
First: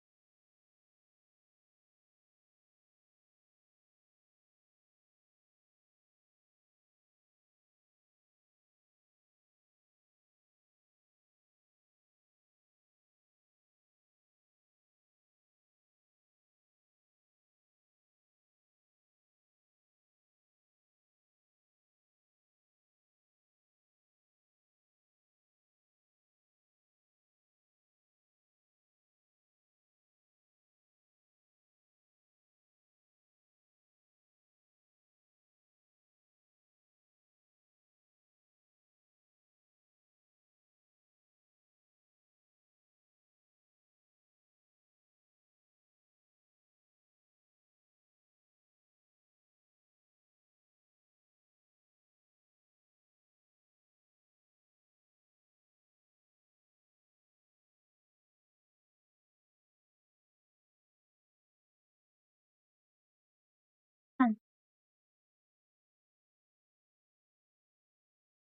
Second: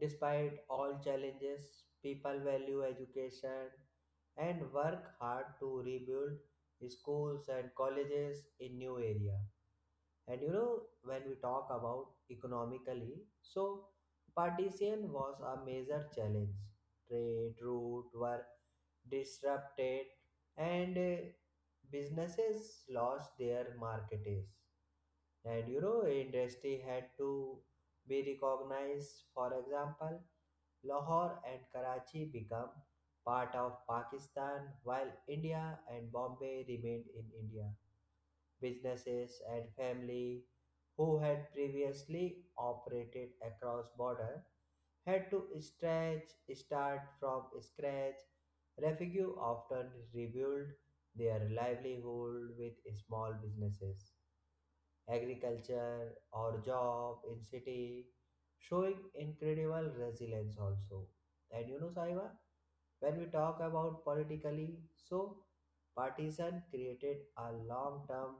[SPEAKER 1] Despite all challenges, people value education and work hard to rebuild schools and colleges in new area. And you know, when we talk about economically, so partition was a major challenge. Trade routes were disrupted, and uh, businesses lost their markets. And you know, industry had to be recognized. For example, Lahore and Karachi become part of Pakistan while India and Bombay remained in India businesses, And family who had previously operated across border had to stretch, start from scratch. Refugee often rebuilt their livelihood with small businesses, agriculture, or job in city, showing incredible resilience also. And you know, Saiba, when we talk about politically, so partisan created a long-term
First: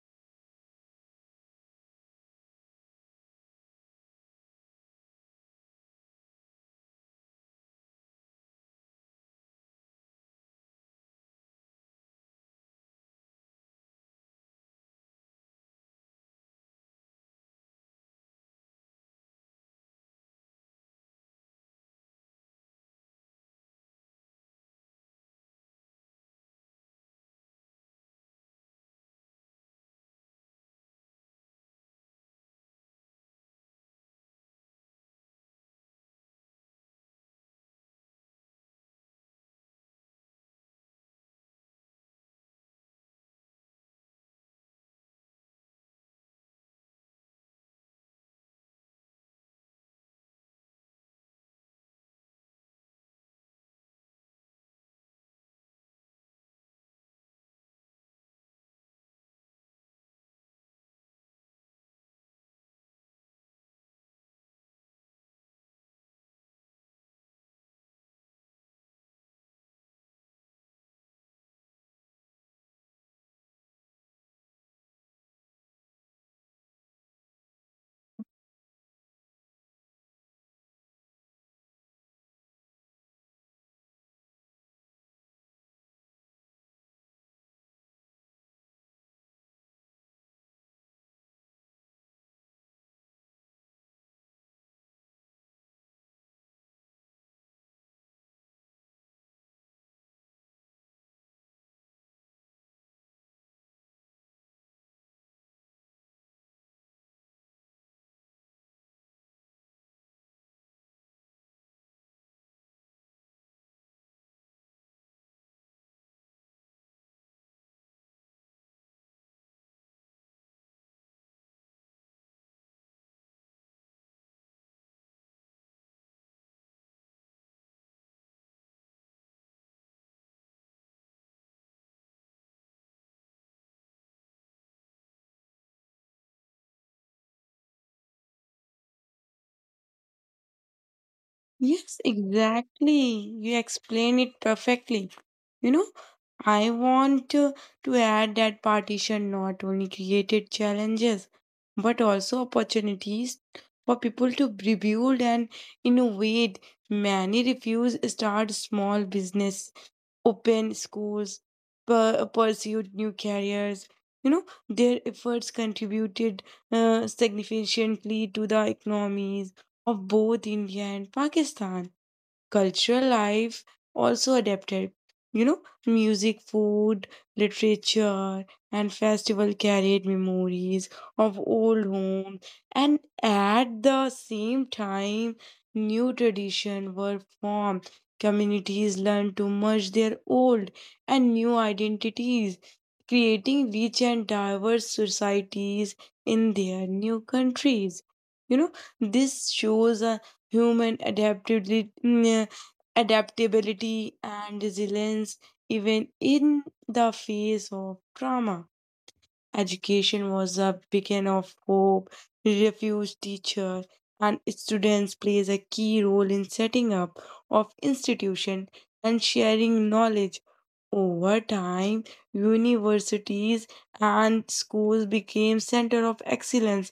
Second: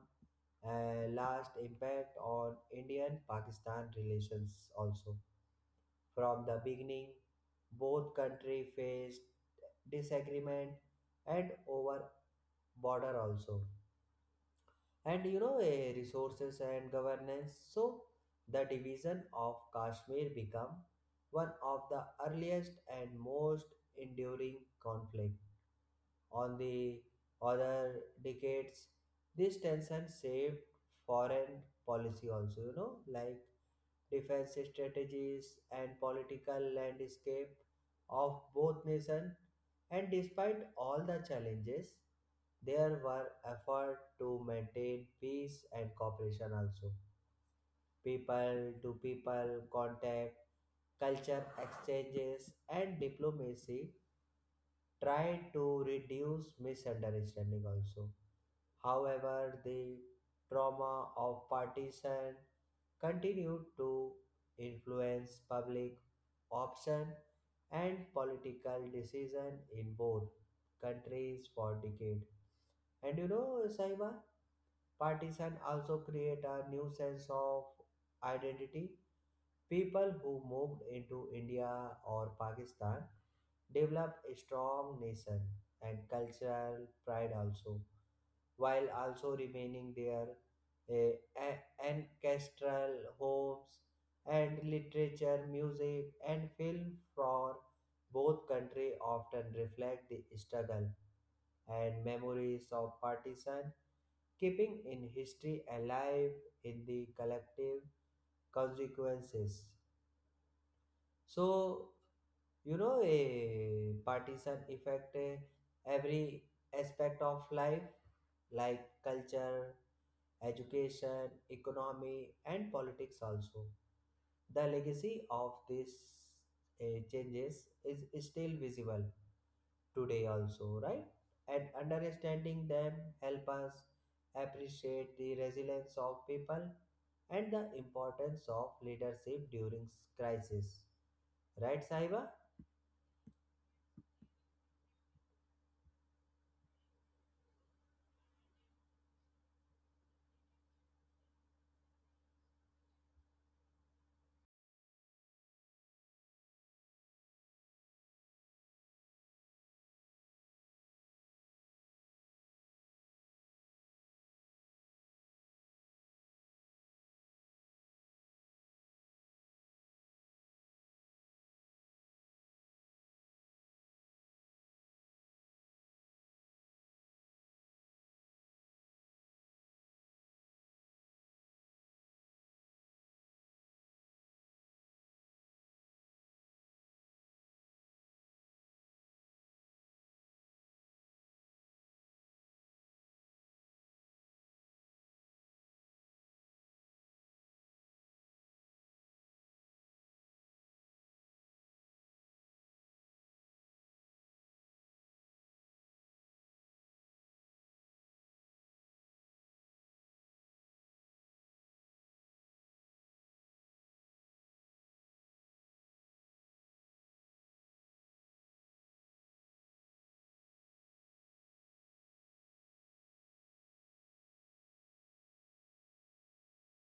[SPEAKER 1] and last impact on Indian Pakistan relations also. From the beginning, both country faced disagreement and over border also. And you know, eh, resources and governance. So the division of Kashmir become one of the earliest and most enduring conflict. On the other decades, this tension shaped foreign policy also, you know, like defense strategies and political landscape of both nations. And despite all the challenges, there were efforts to maintain peace and cooperation also. People to people contact, culture exchanges, and diplomacy try to reduce misunderstanding also. However, the trauma of partition continued to influence public option and political decision in both countries for decades. And you know, Saiba, partition also create a new sense of identity. People who moved into India or Pakistan develop a strong nation and cultural pride also, while also remaining their eh, a- ancestral homes, and literature, music, and film for both country often reflect the struggle and memories of partisan, keeping in history alive in the collective consequences. So, you know, a partisan affect eh, every aspect of life, like culture, education, economy, and politics also. The legacy of these eh, changes is still visible today also, right? And understanding them help us appreciate the resilience of people and the importance of leadership during crisis. Right,
[SPEAKER 2] Yes,
[SPEAKER 1] Sahiba?
[SPEAKER 2] exactly. You explain it perfectly. You know, I want to, to add that partition not only created challenges but also opportunities for people to rebuild and innovate. Many refuse start small business open schools, pu- pursued new careers. You know, their efforts contributed uh, significantly to the economies of both India and Pakistan cultural life also adapted. You know, music, food, literature, and festival carried memories of old home, and at the same time, new tradition were formed. Communities learned to merge their old and new identities, creating rich and diverse societies in their new countries. You know, this shows a human adaptability, mm, adaptability and resilience, even in the face of trauma. Education was a beacon of hope, refuge teacher, and students plays a key role in setting up of institution and sharing knowledge over time, universities and schools became center of excellence,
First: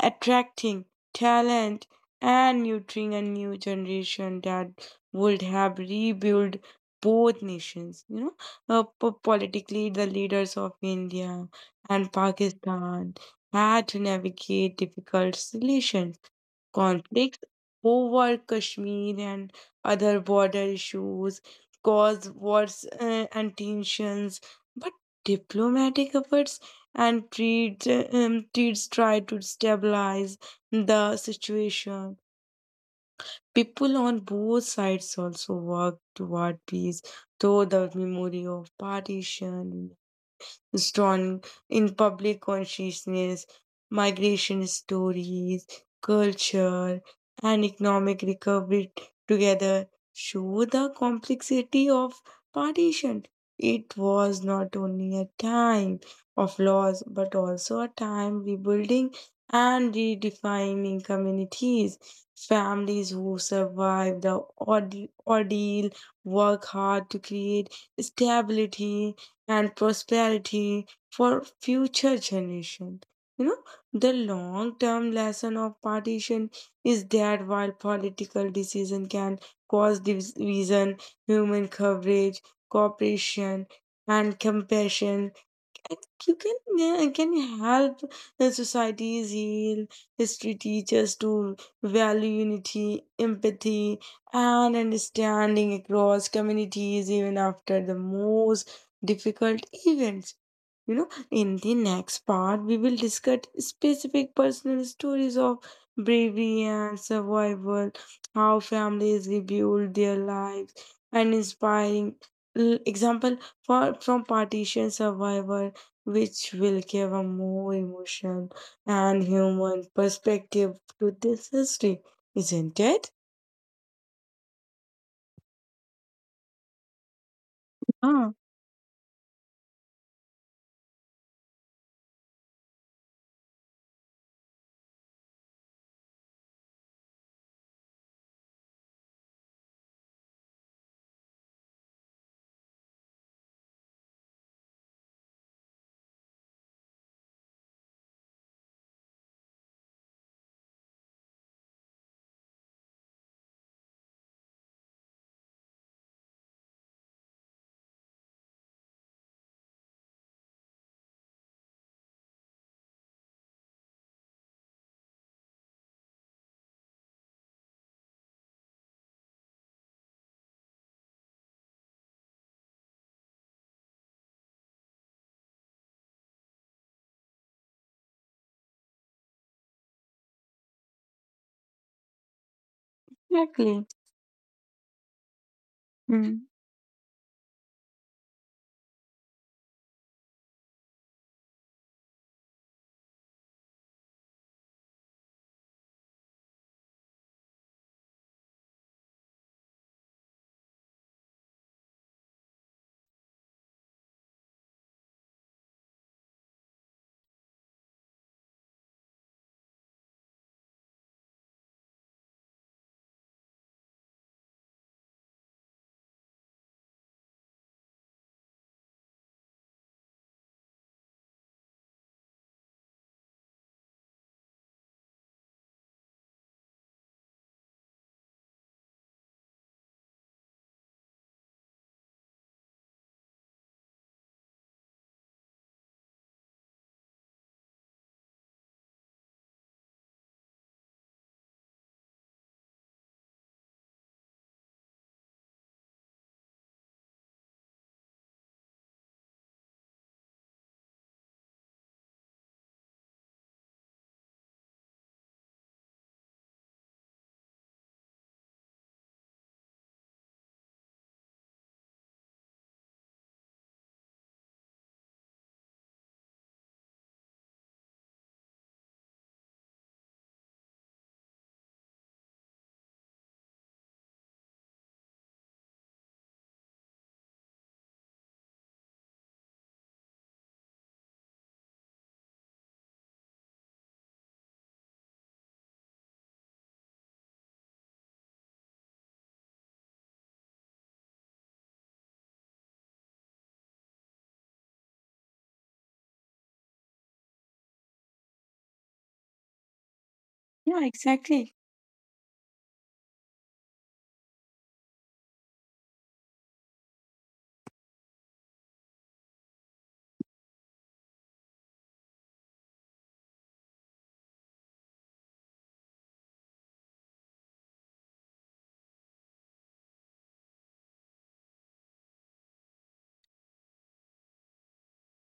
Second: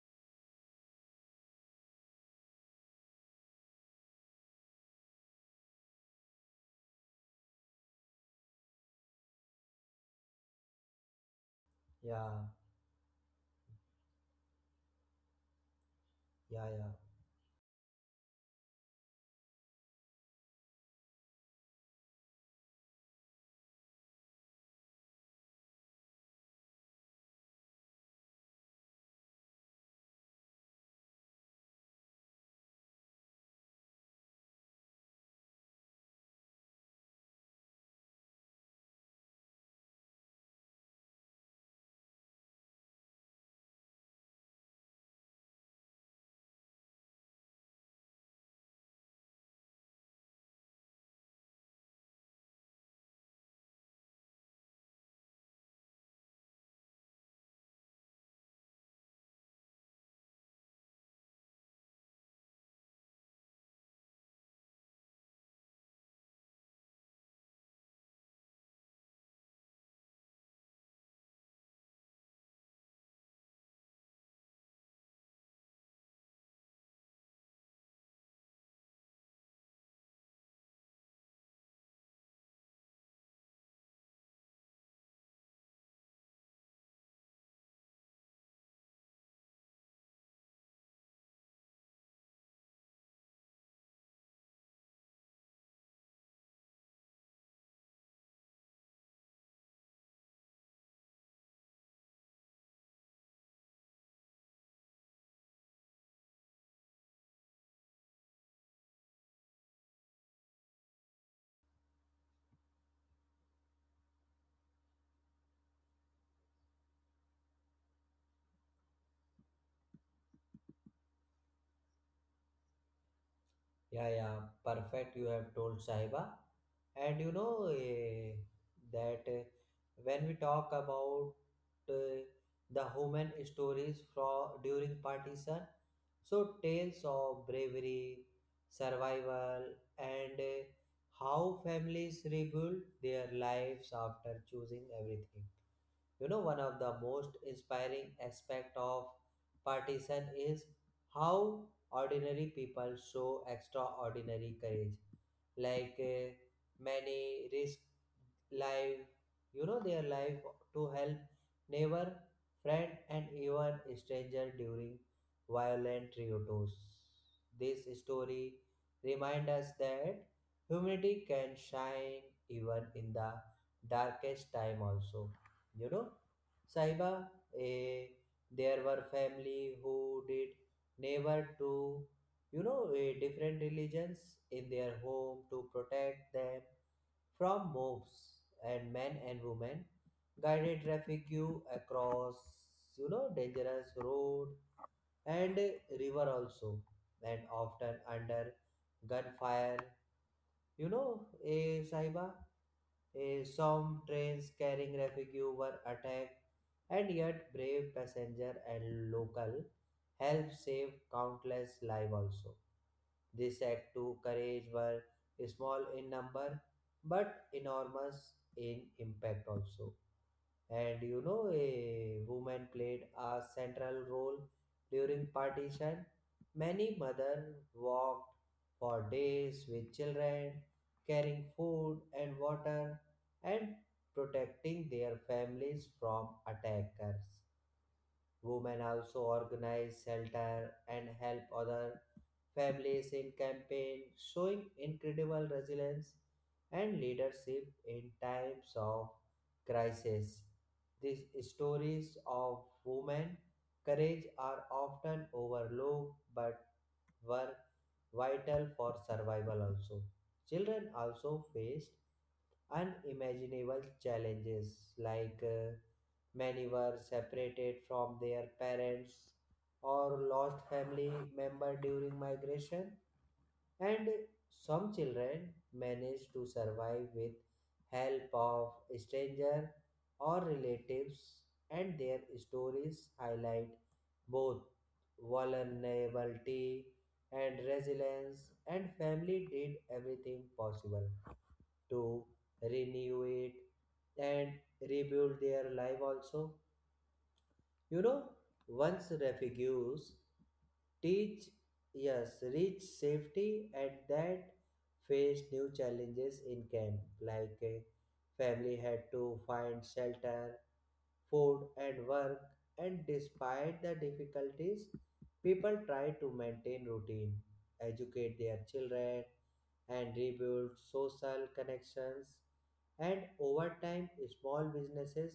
[SPEAKER 2] attracting talent and nurturing a new generation that would have rebuilt both nations. You know, uh, po- politically, the leaders of India and
[SPEAKER 1] Yeah,
[SPEAKER 2] Pakistan had to navigate difficult relations
[SPEAKER 1] yeah, yeah,
[SPEAKER 2] conflicts over Kashmir and other border issues, cause wars uh, and tensions, but diplomatic efforts and treats, um, treats try to stabilize the situation. People on both sides also work toward peace, though the memory of partition strong in public consciousness, migration stories, culture, and economic recovery together show the complexity of partition. It was not only a time of loss, but also a time rebuilding and redefining communities. Families who survive the orde- ordeal work hard to create stability and prosperity for future generations. You know, the long term lesson of partition is that while political decision can cause division, human coverage, cooperation, and compassion I think you can, yeah, can help the society's heal history teachers to value unity, empathy, and understanding across communities even after the most difficult events. You know, in the next part, we will discuss specific personal stories of bravery and survival, how families rebuild their lives, and inspiring l- example for from partition survivor, which will give a more emotion and human perspective to this history, isn't it?
[SPEAKER 1] yeah, yeah. Perfect. You have told Sahiba, and you know
[SPEAKER 2] Oh,
[SPEAKER 1] eh, that eh, when we talk about eh, the human stories from during partition, so tales of bravery, survival, and eh, how families rebuild their lives after choosing everything. You know, one of the most inspiring aspect of partisan is how ordinary people show extraordinary courage like uh, many risk life, you know, their life to help neighbor, friend, and even stranger during violent riotous. This story remind us that humanity can shine even in the darkest time also. You know, Sahiba, eh, there were family who did never to, you know, eh, different
[SPEAKER 2] exactly.
[SPEAKER 1] religions in their home to
[SPEAKER 2] Mm.
[SPEAKER 1] protect them from mobs, and men and women guided refuge across, you know, dangerous road, and eh, river also, and often under gunfire. You know, eh, Saiba, Eh, some trains carrying refugee were attacked, and yet brave passenger and local helped save countless lives also. This act to courage were small in number but enormous in impact also. And you know, a woman played a central role during partition. Many mothers walked for days with children, carrying food and water, and protecting their families from attackers. Women also organized shelter and help others families in campaign, showing incredible resilience and leadership in times of crisis. These stories of women courage are often overlooked but were vital for survival also. Children also faced unimaginable challenges like uh, many were separated from their parents or lost family member during migration, and some children manage to survive with help of strangers or relatives, and their stories highlight both vulnerability and resilience. And family did everything possible to renew it and rebuild their life also. You know, once refugees
[SPEAKER 2] Yeah,
[SPEAKER 1] teach
[SPEAKER 2] exactly.
[SPEAKER 1] yes reach safety and that face new challenges in camp like a family had to find shelter, food, and work. And despite the difficulties, people try to maintain routine, educate their children, and rebuild social connections. And over time, small businesses,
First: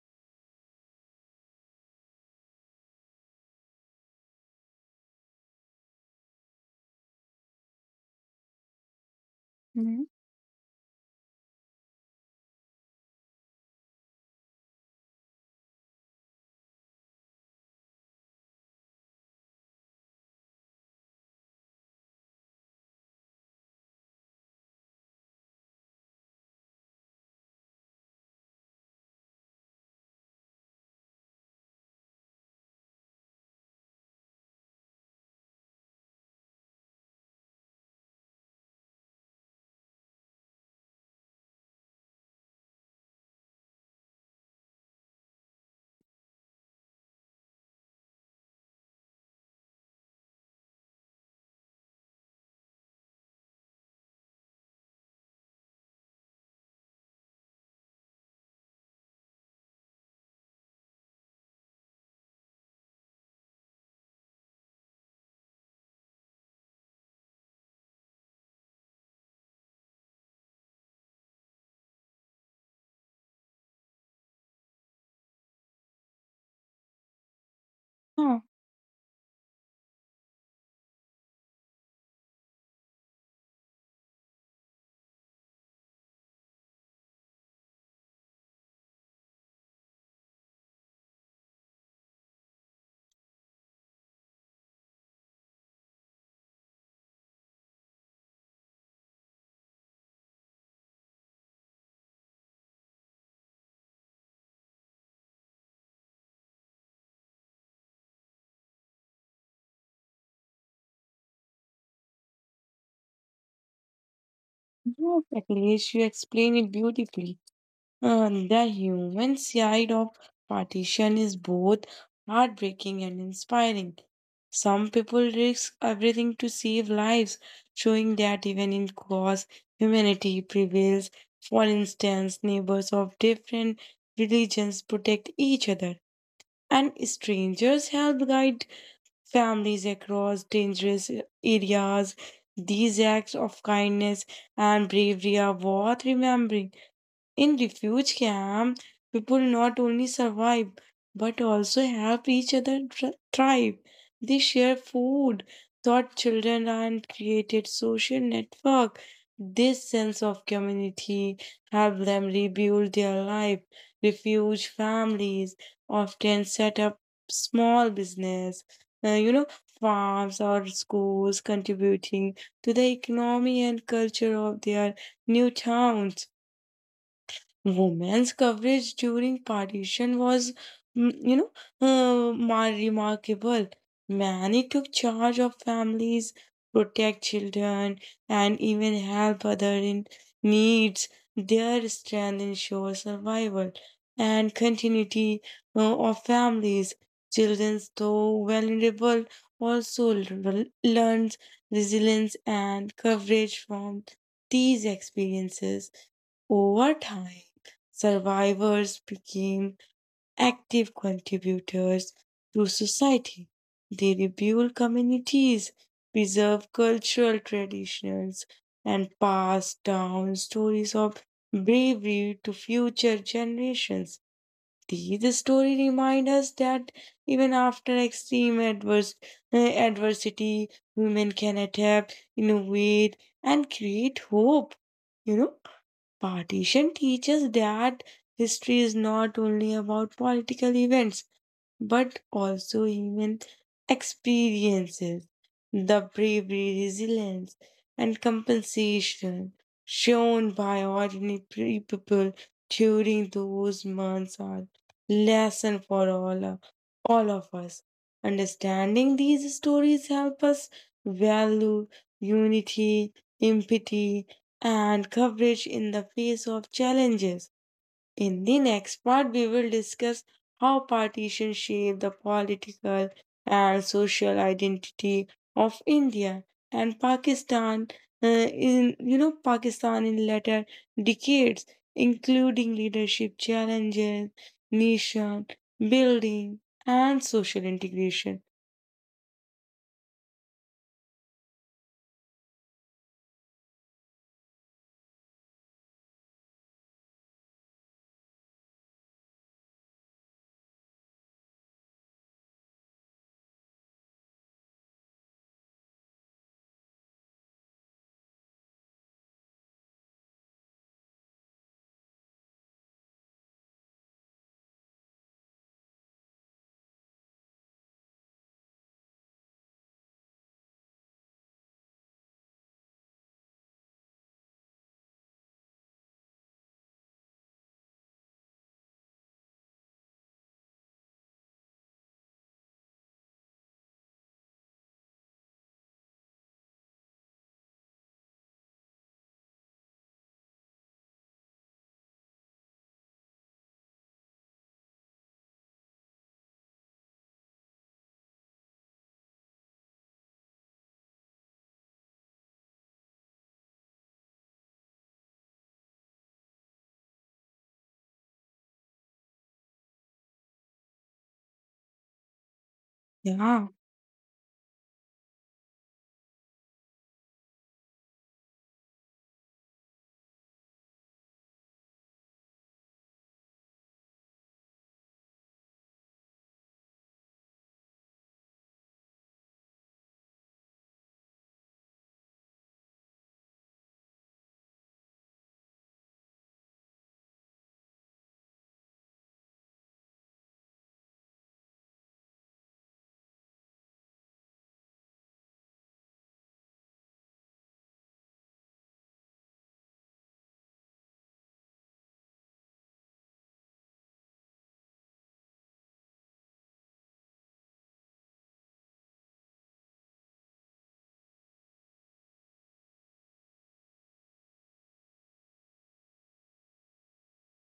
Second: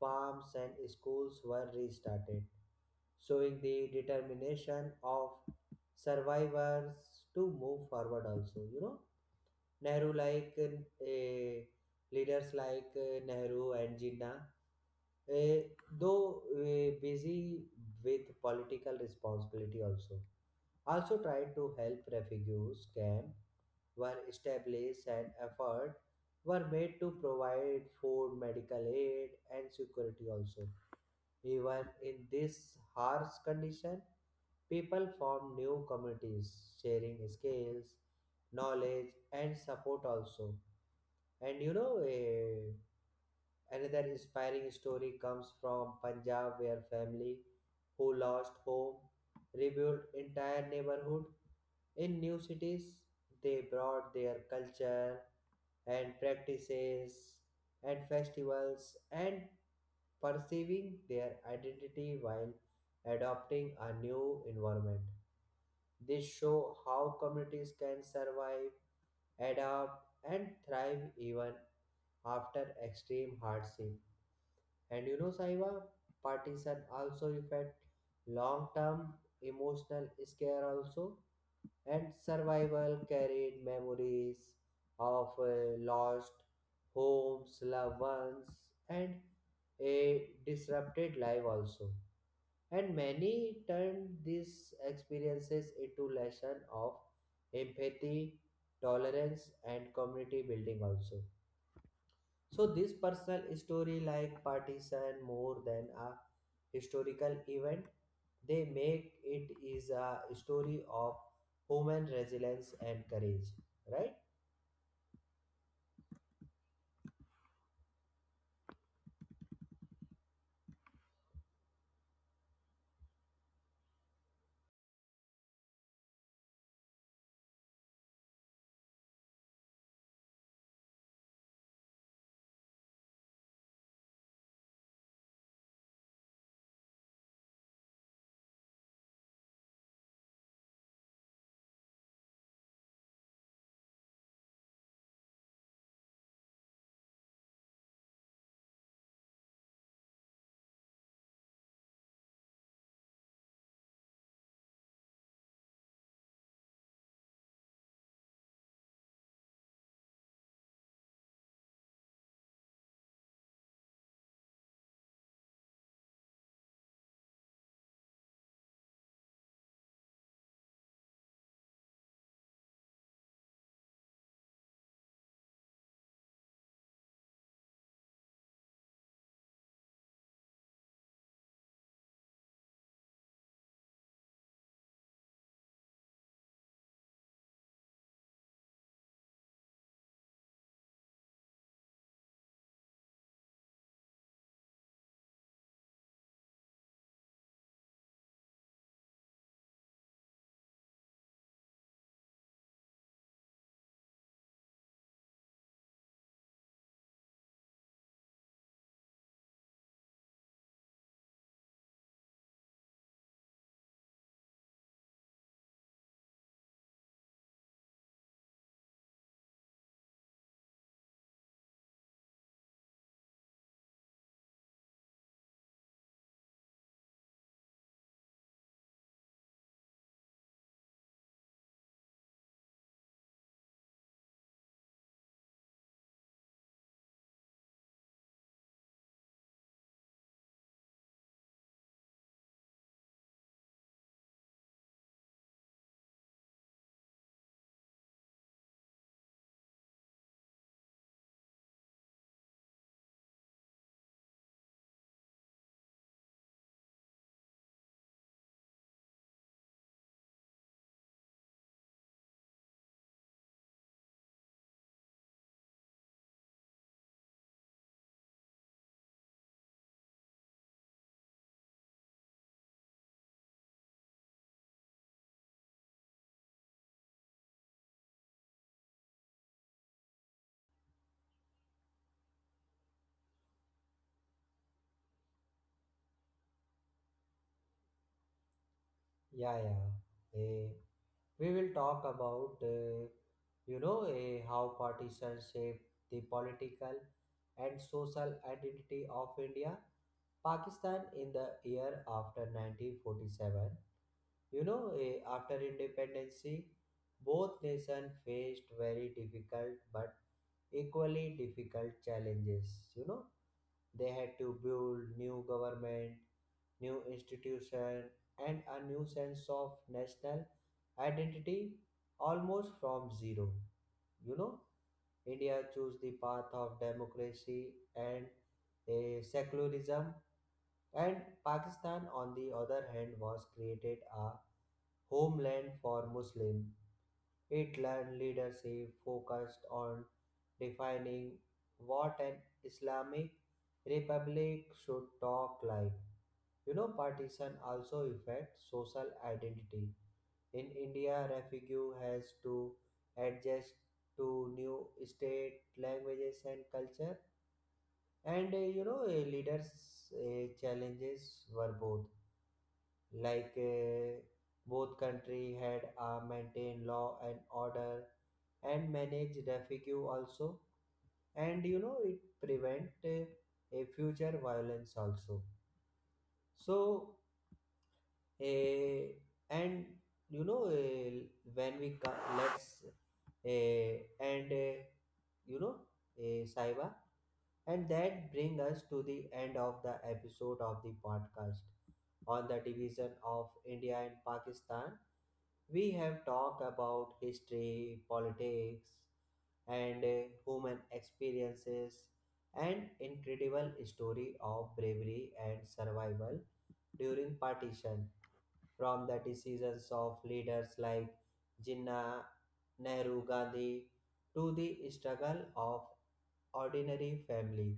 [SPEAKER 1] farms, and schools were restarted, showing the determination of survivors to move forward also. You know,
[SPEAKER 2] Mm.
[SPEAKER 1] Nehru like uh, Leaders like uh, Nehru and Jinnah, uh, though uh, busy with political responsibility also, also tried to help refugees camp were established, and effort were made to provide food, medical aid, and security also. Even in this harsh condition, people form new communities, sharing skills, knowledge, and support also. And you know, eh, another inspiring story comes from Punjab, where family who lost home rebuilt entire neighborhood. In new cities, they brought their culture and practices and festivals and perceiving their identity while adopting a new environment. This show how communities can survive, adapt, and thrive even after extreme hardship. And you know, Saiba, partition also affect
[SPEAKER 2] Yeah,
[SPEAKER 1] long-term emotional scare also, and survival carried memories of uh, lost homes, loved ones, and a disrupted life also. And many turned these experiences into lessons of empathy, tolerance, and community building also. So this personal story like partisan more than a historical event, they make it is a story of human resilience and courage, right?
[SPEAKER 2] yeah, exactly. Yes, you explain it beautifully. Uh, the human side of partition is both heartbreaking and inspiring. Some people risk everything to save lives, showing that even in cause, humanity prevails. For instance, neighbors of different religions protect each other, and strangers help guide families across dangerous areas. These acts of kindness and bravery are worth remembering in refuge camp, people not only survive but also help each other thr- thrive. They share food, taught children, and created social network. This sense of community helped them rebuild their life. Refuge families often set up small business, uh, you know, farms or schools, contributing to the economy and culture of their new towns. Women's coverage during partition was, mm, you know, uh, mar- remarkable. Many took charge of families, protect children, and even help other in needs. Their strength ensures survival and continuity uh, of families. Children, though vulnerable, also l- learns resilience and coverage from these experiences. Over time, survivors became active contributors to society. They rebuild communities, preserve cultural traditions, and pass down stories of bravery to future generations. These stories remind us that even after extreme adverse, uh, adversity, women can adapt, innovate, and create hope. You know? Partition teaches that history is not only about political events, but also even experiences. The bravery, resilience, and compensation shown by ordinary people during those months are lesson for all, of- all of us. Understanding these stories help us value unity, empathy, and courage in the face of challenges. In the next part, we will discuss how partitions shape the political and social identity of India and Pakistan. Uh, in You know Pakistan in later decades, including leadership challenges, nation building, and social integration.
[SPEAKER 1] Yeah, yeah. Eh, we will talk about uh, you know eh, how partitions shape the political and social identity of India, Pakistan in the year after nineteen forty-seven. You know eh, after independence, both nations faced very difficult but equally difficult challenges. You know, they had to build new government, new institution, and a new sense of national identity almost from zero. You know, India chose the path of democracy and a secularism, and Pakistan, on the other hand, was created a homeland for Muslim. It learned leadership focused on defining what an Islamic republic should talk like you know, Partition also affects social identity. In India, refugee has to adjust to new state languages and culture. And uh, you know, uh, leaders' uh, challenges were both. Like
[SPEAKER 2] Yeah,
[SPEAKER 1] uh, both country had uh, maintained law and order and managed refugee also. And you know, it prevent uh, a future violence also. So Eh, and you know eh, when we co- let's eh, and eh, you know eh, Saiba, and that bring us to the end of the episode of the podcast on the division of India and Pakistan. We have talked about history, politics, and uh, human experiences, and incredible story of bravery and survival during partition from the decisions of leaders like Jinnah, Nehru, Gandhi to the struggle of ordinary family.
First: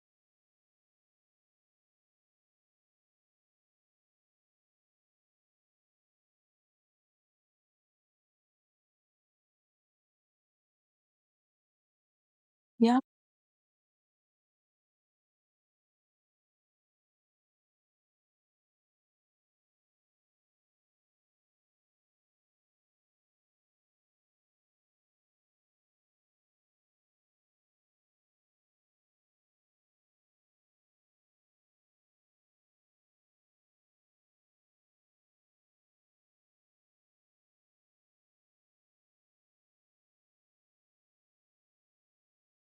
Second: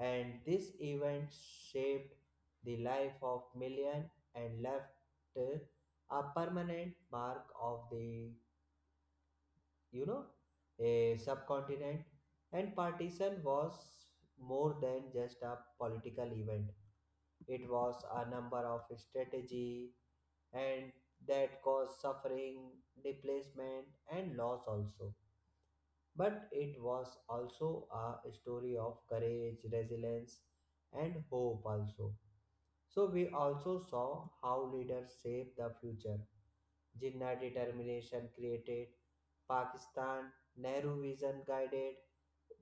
[SPEAKER 1] And this event shaped the life of millions and left uh, a permanent mark of the you know a subcontinent. And
[SPEAKER 2] yeah,
[SPEAKER 1] partition was more than just a political event. It was a number of strategy and that caused suffering, displacement, and loss also. But it was also a story of courage, resilience, and hope also. So we also saw how leaders shape the future. Jinnah determination created Pakistan, Nehru vision guided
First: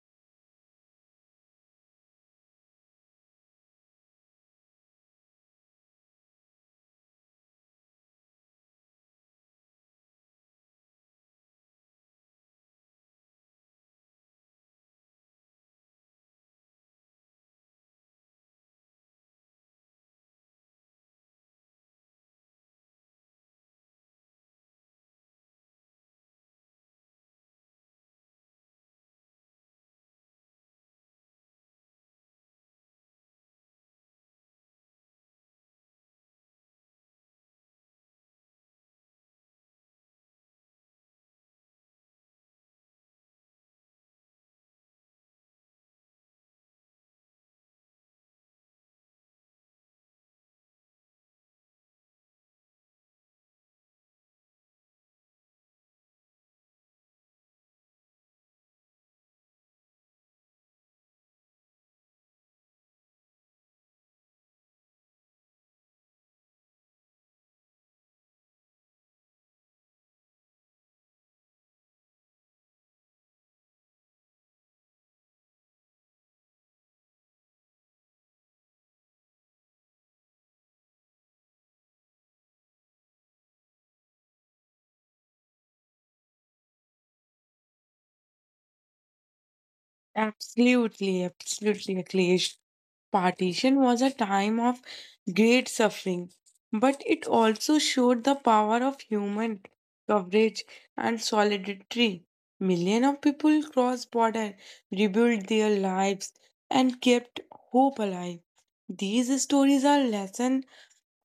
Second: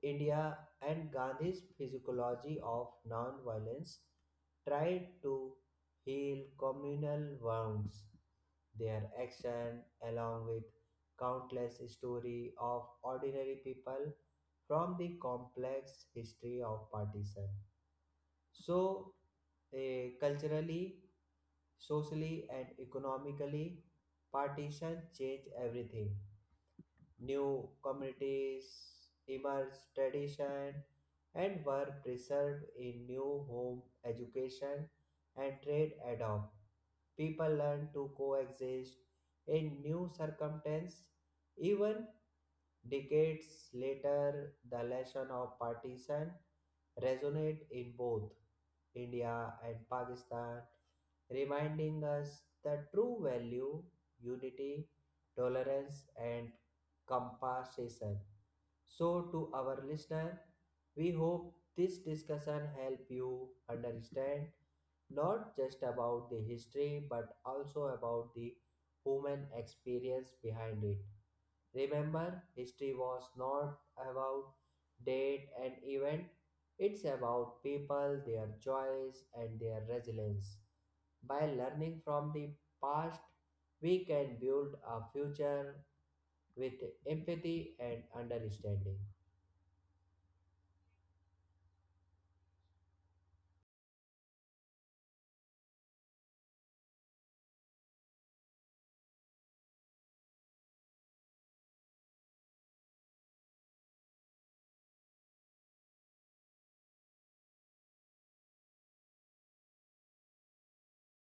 [SPEAKER 1] India, and Gandhi's physiology of non-violence tried to heal communal wounds. Their action, along with countless stories of ordinary people from the complex history of partition, so, eh, culturally, socially, and economically, partition changed everything. New communities emerged, tradition, and were preserved in new home education and trade adopt. People learned to coexist in new circumstances, even decades later, the lesson of partition resonate in both India and Pakistan, reminding us the true value, unity, tolerance, and compassion. So, to our listener, we hope this discussion help you understand not just about the history but also about the human experience behind it. Remember, history was not about date and event, it's about people, their choice, and their resilience. By learning from the past, we can build a future with empathy and understanding.
[SPEAKER 2] absolutely, absolutely, Akhilesh. Partition was a time of great suffering, but it also showed the power of human coverage and solidarity. Millions of people crossed border, rebuilt their lives, and kept hope alive. These stories are lessons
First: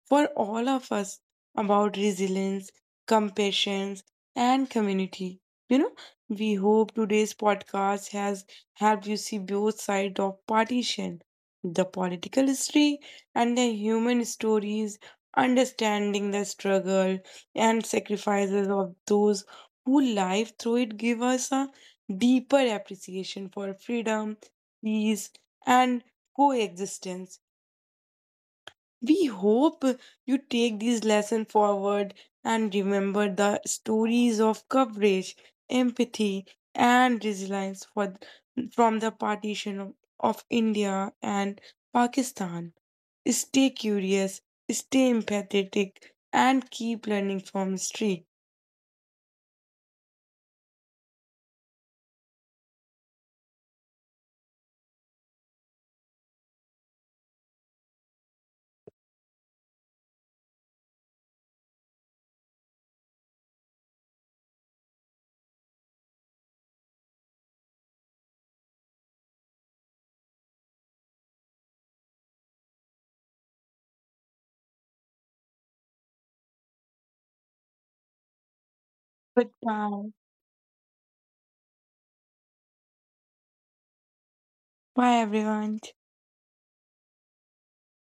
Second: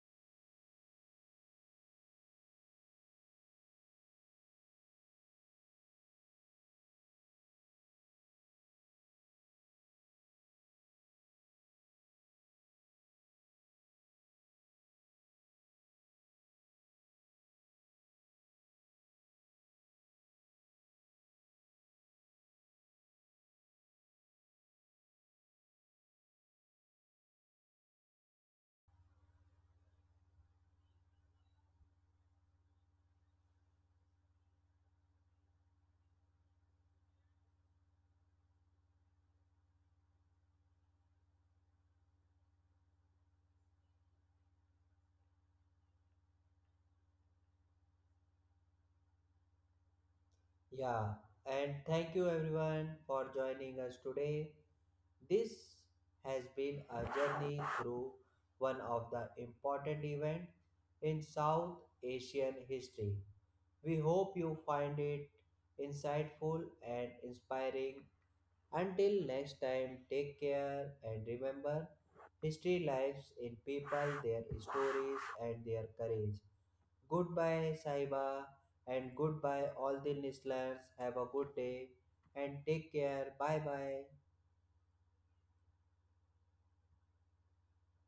[SPEAKER 2] for all of us about resilience, compassion, and community. You know, we hope today's podcast has helped you see both sides of partition, the political history and the human stories, understanding the struggle and sacrifices of those who life through it give us a deeper appreciation for freedom, peace, and coexistence. We hope you take these lessons forward and remember the stories of courage, empathy, and resilience for, from the partition of, of India and Pakistan. Stay curious, stay empathetic, and keep learning from history.
[SPEAKER 1] Yeah, and thank you everyone for joining us today. This has been a journey through one of the important events in South Asian history. We hope you find it insightful and inspiring. Until next time, take care and remember history lives in people, their stories, and their courage. Goodbye, Saiba, and goodbye, all
[SPEAKER 2] Goodbye.
[SPEAKER 1] the listeners. Have a good day and take care. Bye bye.
[SPEAKER 2] Bye, everyone.